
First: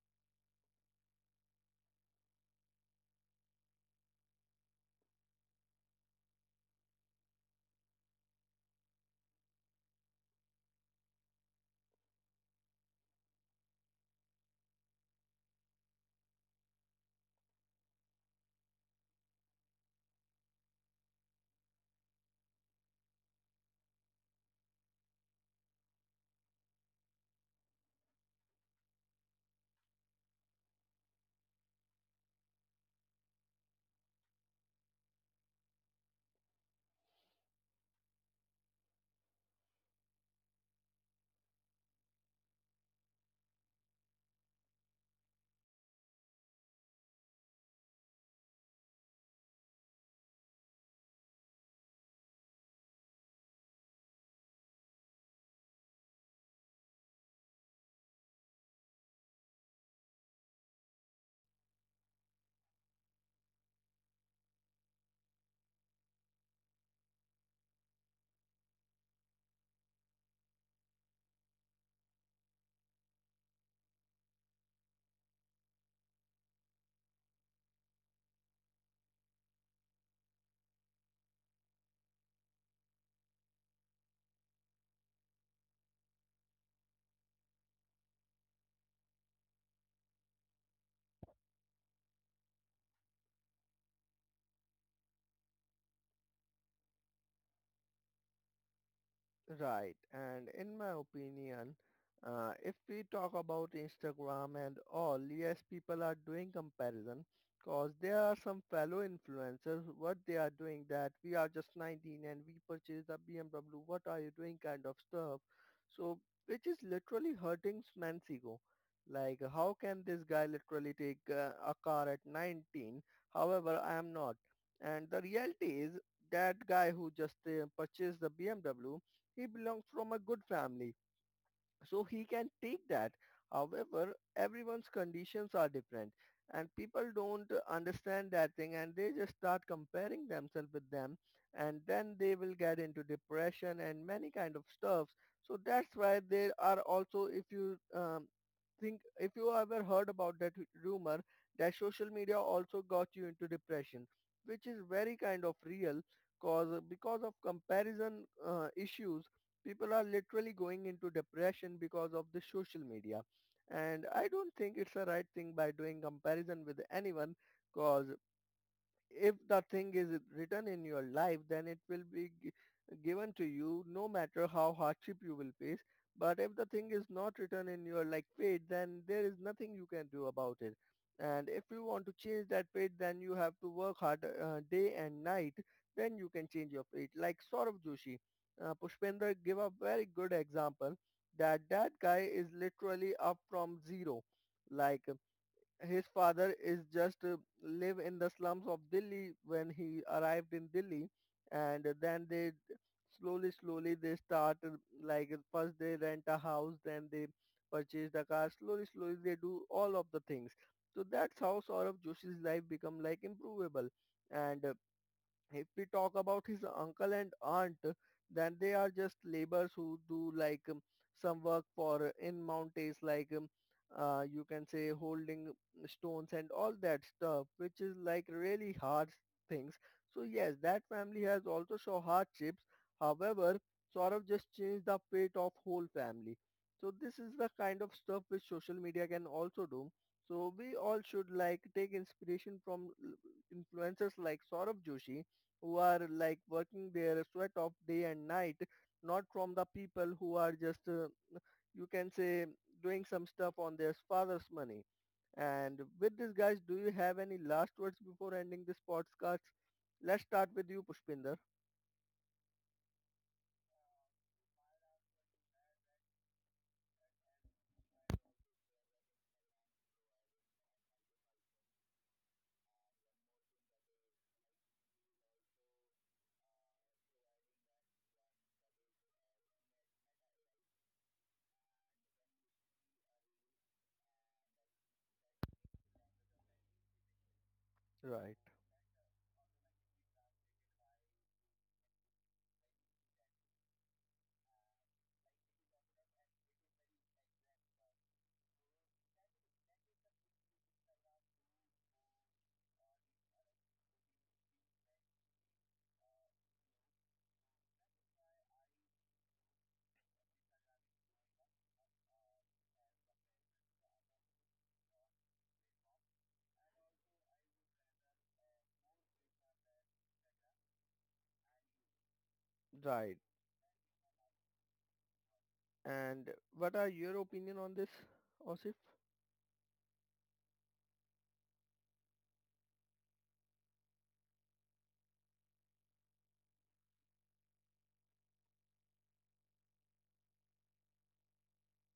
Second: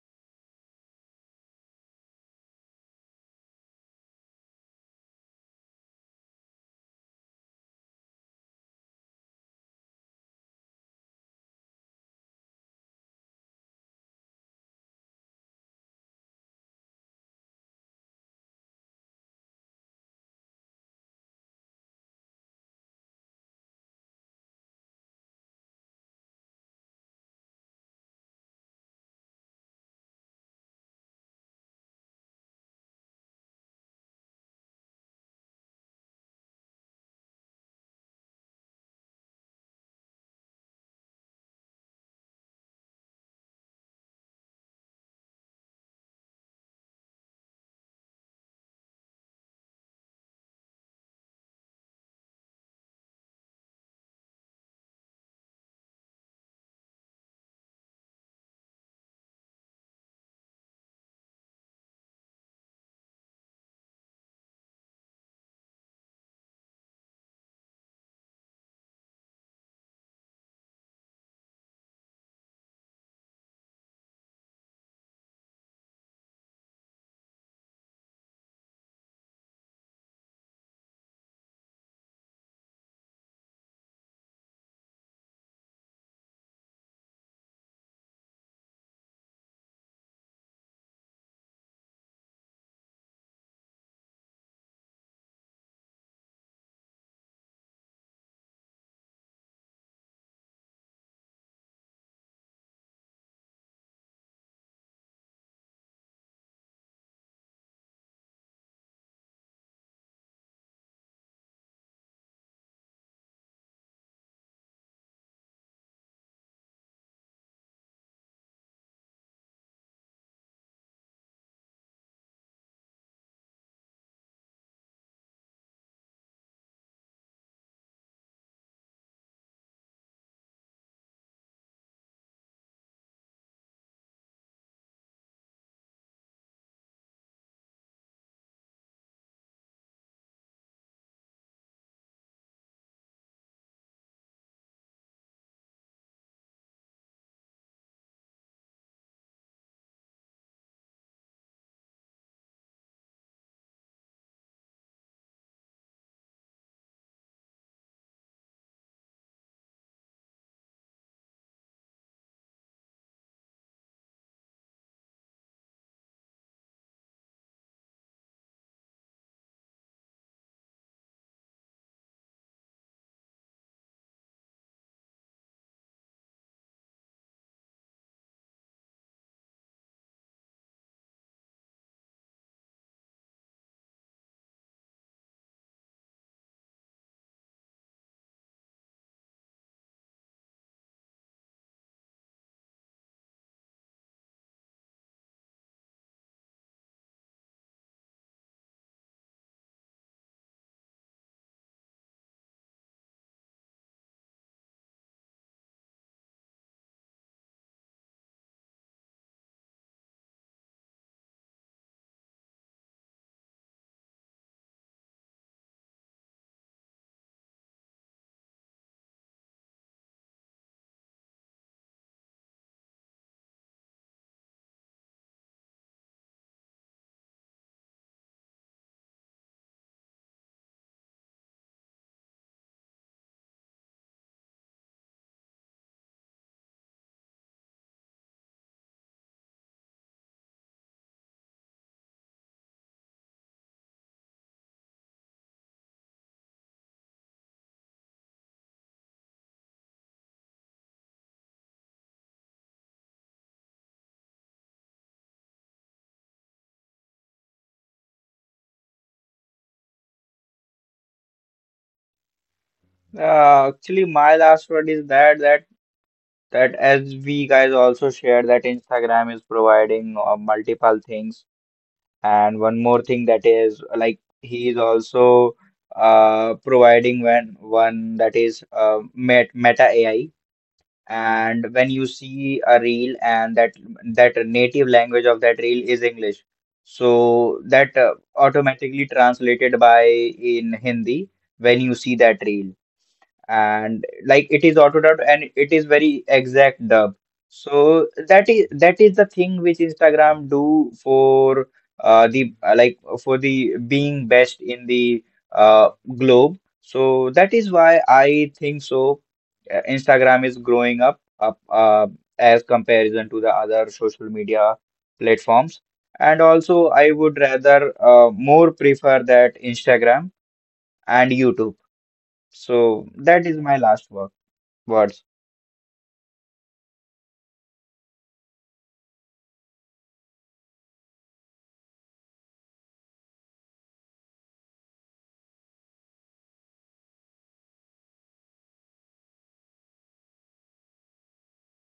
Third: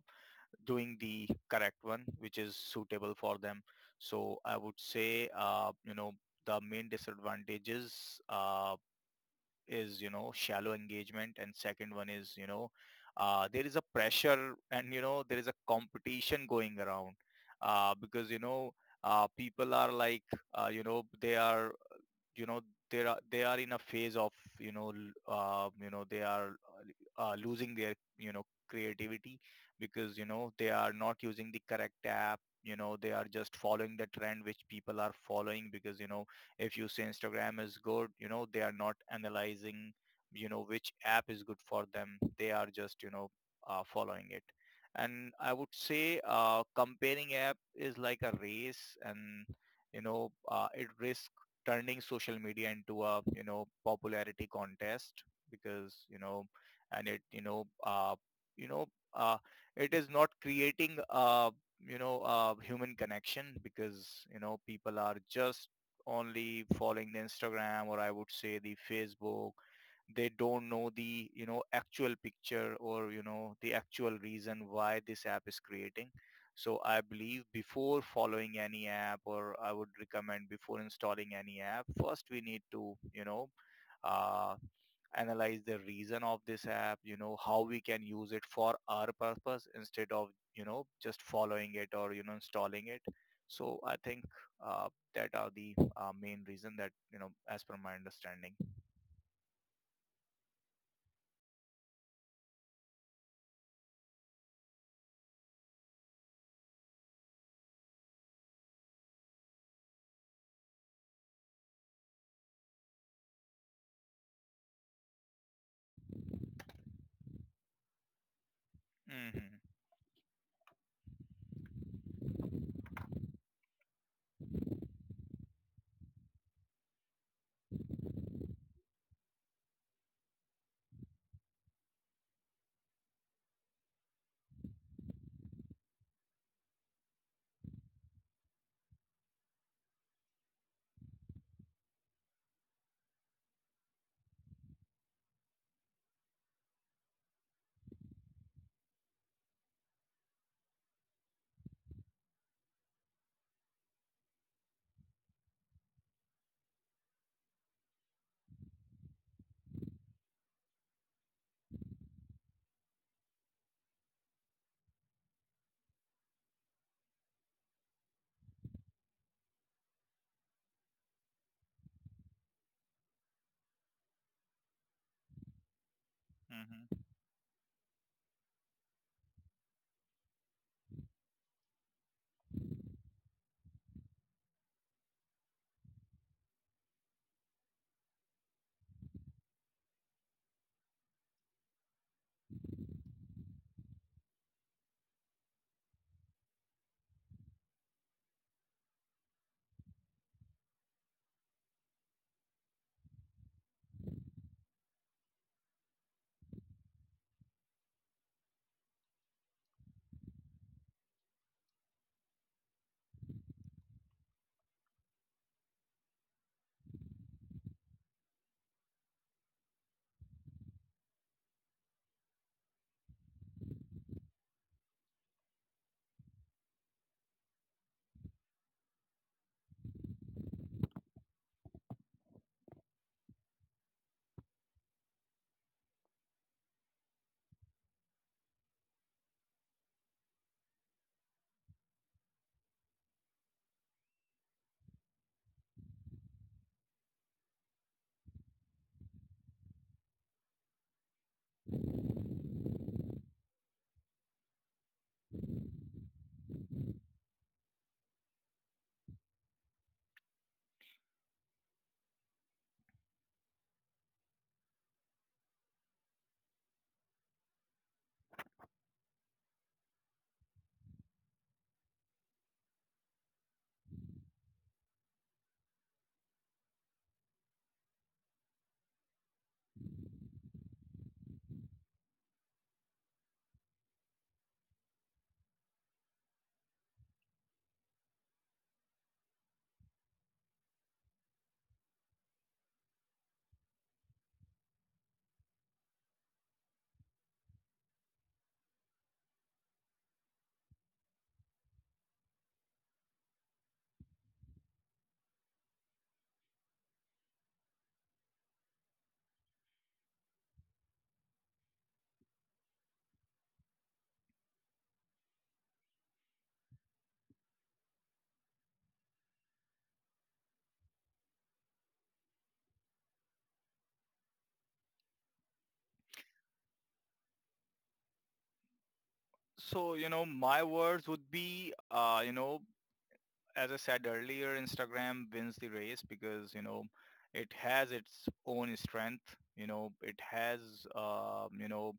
doing the correct one which is suitable for them. So I would say, you know, the main disadvantages, is, you know, shallow engagement. And second one is, you know, there is a pressure, and you know, there is a competition going around. Because you know, people are like, you know, you know they are, in a phase of, you know, you know, they are, losing their, you know, creativity. Because you know, they are not using the correct app. You know, they are just following the trend which people are following. Because you know, if you say Instagram is good, you know, they are not analyzing, you know, which app is good for them. They are just, you know, following it. And I would say, comparing app is like a race. And you know, it risks turning social media into a, you know, popularity contest. Because you know, and it you know, you know uh, it is not creating, human connection. Because you know, people are just only following the Instagram, or I would say the Facebook. They don't know the, you know, actual picture, or you know, the actual reason why this app is creating. So I believe, before following any app, or I would recommend, before installing any app, first we need to, you know, uh, analyze the reason of this app. You know, how we can use it for our purpose, instead of, you know, just following it or, you know, installing it. So I think uh, that are the, main reason, that you know, as per my understanding.
Right. And in my opinion, if we talk about Instagram and all, yes, people are doing comparison because there are some fellow influencers, what they are doing, that we are just 19 and we purchased a BMW, what are you doing kind of stuff. So, which is literally hurting man's ego. Like,
Hmm.
how can this guy literally take a car at 19? However, I am not. And the reality is that guy who just purchased the BMW, he belongs from a good family, so he can take that. However, everyone's conditions are different and people don't understand that thing and they just start comparing themselves with them, and then they will get into depression and many kind of stuff. So that's why they are also, if you think, if you ever heard about that rumor that social media also got you into depression, which is very kind of real, cause because of comparison issues, people are literally going into depression because of the social media. And I don't think it's a right thing by doing comparison with anyone, cause if the thing is written in your life, then it will be given to you no matter how hardship you will face. But if the thing is not written in your like fate, then there is nothing you can do about it. And if you want to change that fate, then you have to work hard day and night. Then you can change your fate. Like Saurabh Joshi, Pushpender give a very good example, that that guy is literally up from zero. Like his father is just live in the slums of Delhi when he arrived in Delhi, and then they slowly slowly they start first they rent a house, then they purchase the car, slowly slowly they do all of the things. So that's how Saurabh Joshi's life become like improvable. And if we talk about his uncle and aunt, then they are just laborers who do like some work for in mountains like you can say holding stones and all that stuff, which is like really hard things. So yes, that family has also show hardships. However, Saurav just changed the fate of whole family. So this is the kind of stuff which social media can also do. So we all should like take inspiration from influencers like Saurabh Joshi, who are like working their sweat off day and night, not from the people who are just, you can say, doing some stuff on their father's money. And with this, guys, do you have any last words before ending this podcast? Let's start with you, Pushpinder.
Actually, my last word is that that as we guys also shared that Instagram is providing multiple things, and one more thing that is like he is also providing when one, that is Meta AI, and when you see a reel and that that native language of that reel is English, so
Right,
that automatically translated by in Hindi when you see that reel, and like it is auto autodubbed and it is very exact dub. So that is the thing which Instagram do for the like for the being best in the uh, globe. So that is why I think so, Instagram is growing up as comparison to the other social media platforms. And also I would rather more prefer that Instagram and YouTube. So
right.
that is my last work words.
And what are your opinion on this, Osif?
So, you know, my words would be, you know, as I said earlier, Instagram wins the race, because, you know, it has its own strength. You know, it has, you know,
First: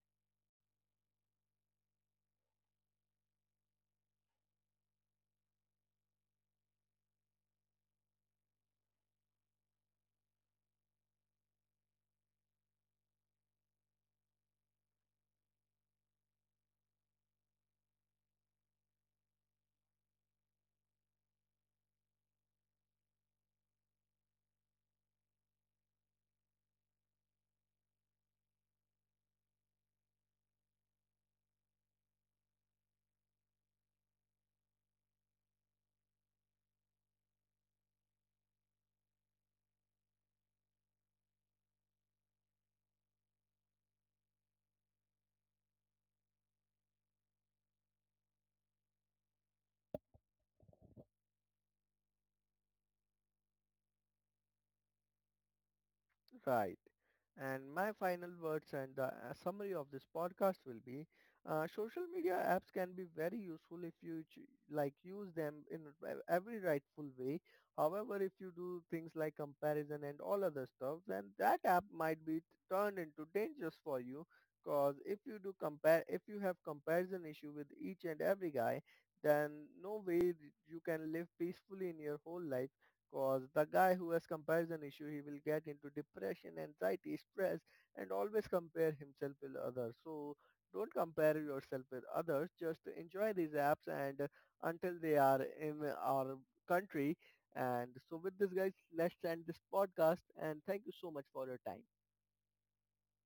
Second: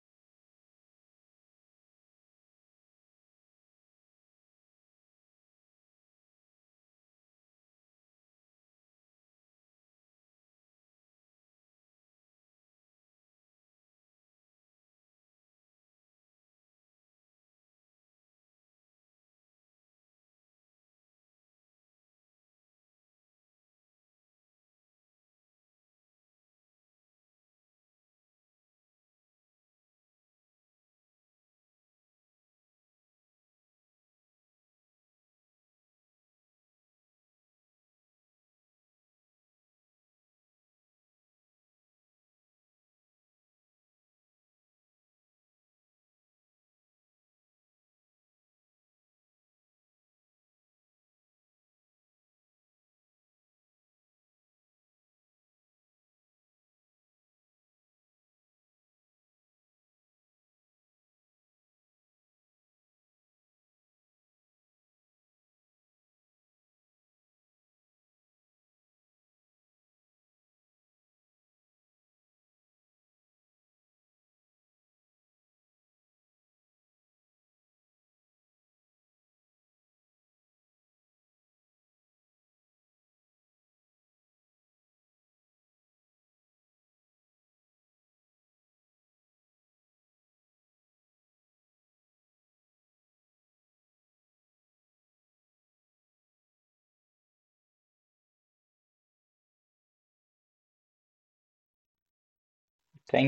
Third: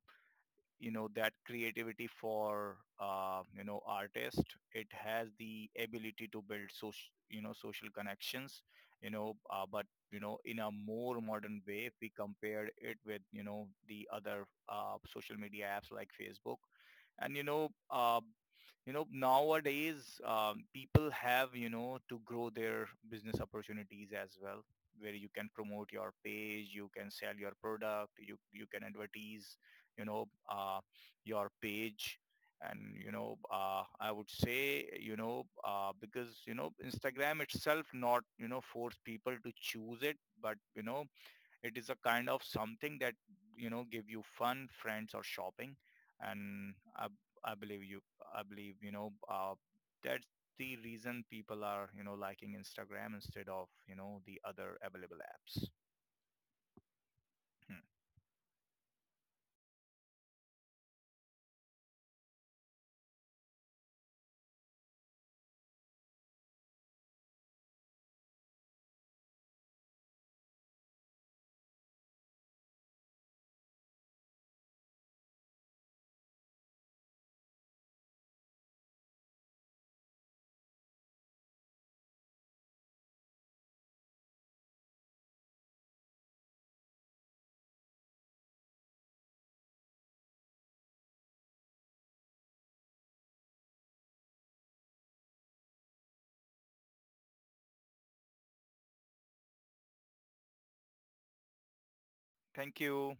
you know, that creativity for, you know, artist. It has the ability to build social, you know, social connections. You know, but you know, in a more modern way, if we compare it with, you know, the other, social media apps like Facebook. And you know, you know, nowadays, people have, you know, to grow their business opportunities as well, where you can promote your page, you can sell your product, you can advertise, you know, your page. And, you know, I would say, you know, because, you know, Instagram itself not, you know, force people to choose it, but, you know, it is a kind of something that, you know, give you fun, friends or shopping. And I believe I believe, you know, that's the reason people are, you know, liking Instagram instead of, you know, the other available apps.
Right. And
Hmm.
my final words and the summary of this podcast will be social media apps can be very useful if you use them in every rightful way. However, if you do things like comparison and all other stuff, then that app might be turned into dangerous for you, because if you do compare, if you have comparison issue with each and every guy, then no way you can live peacefully in your whole life. Cause the guy who has comparison issue, he will get into depression, anxiety, stress, and always compare himself with others. So don't compare yourself with others. Just enjoy these apps and until they are in our country. And so with this guys, let's end this podcast and thank you so much for your time.
Thank
Thank
you.
you.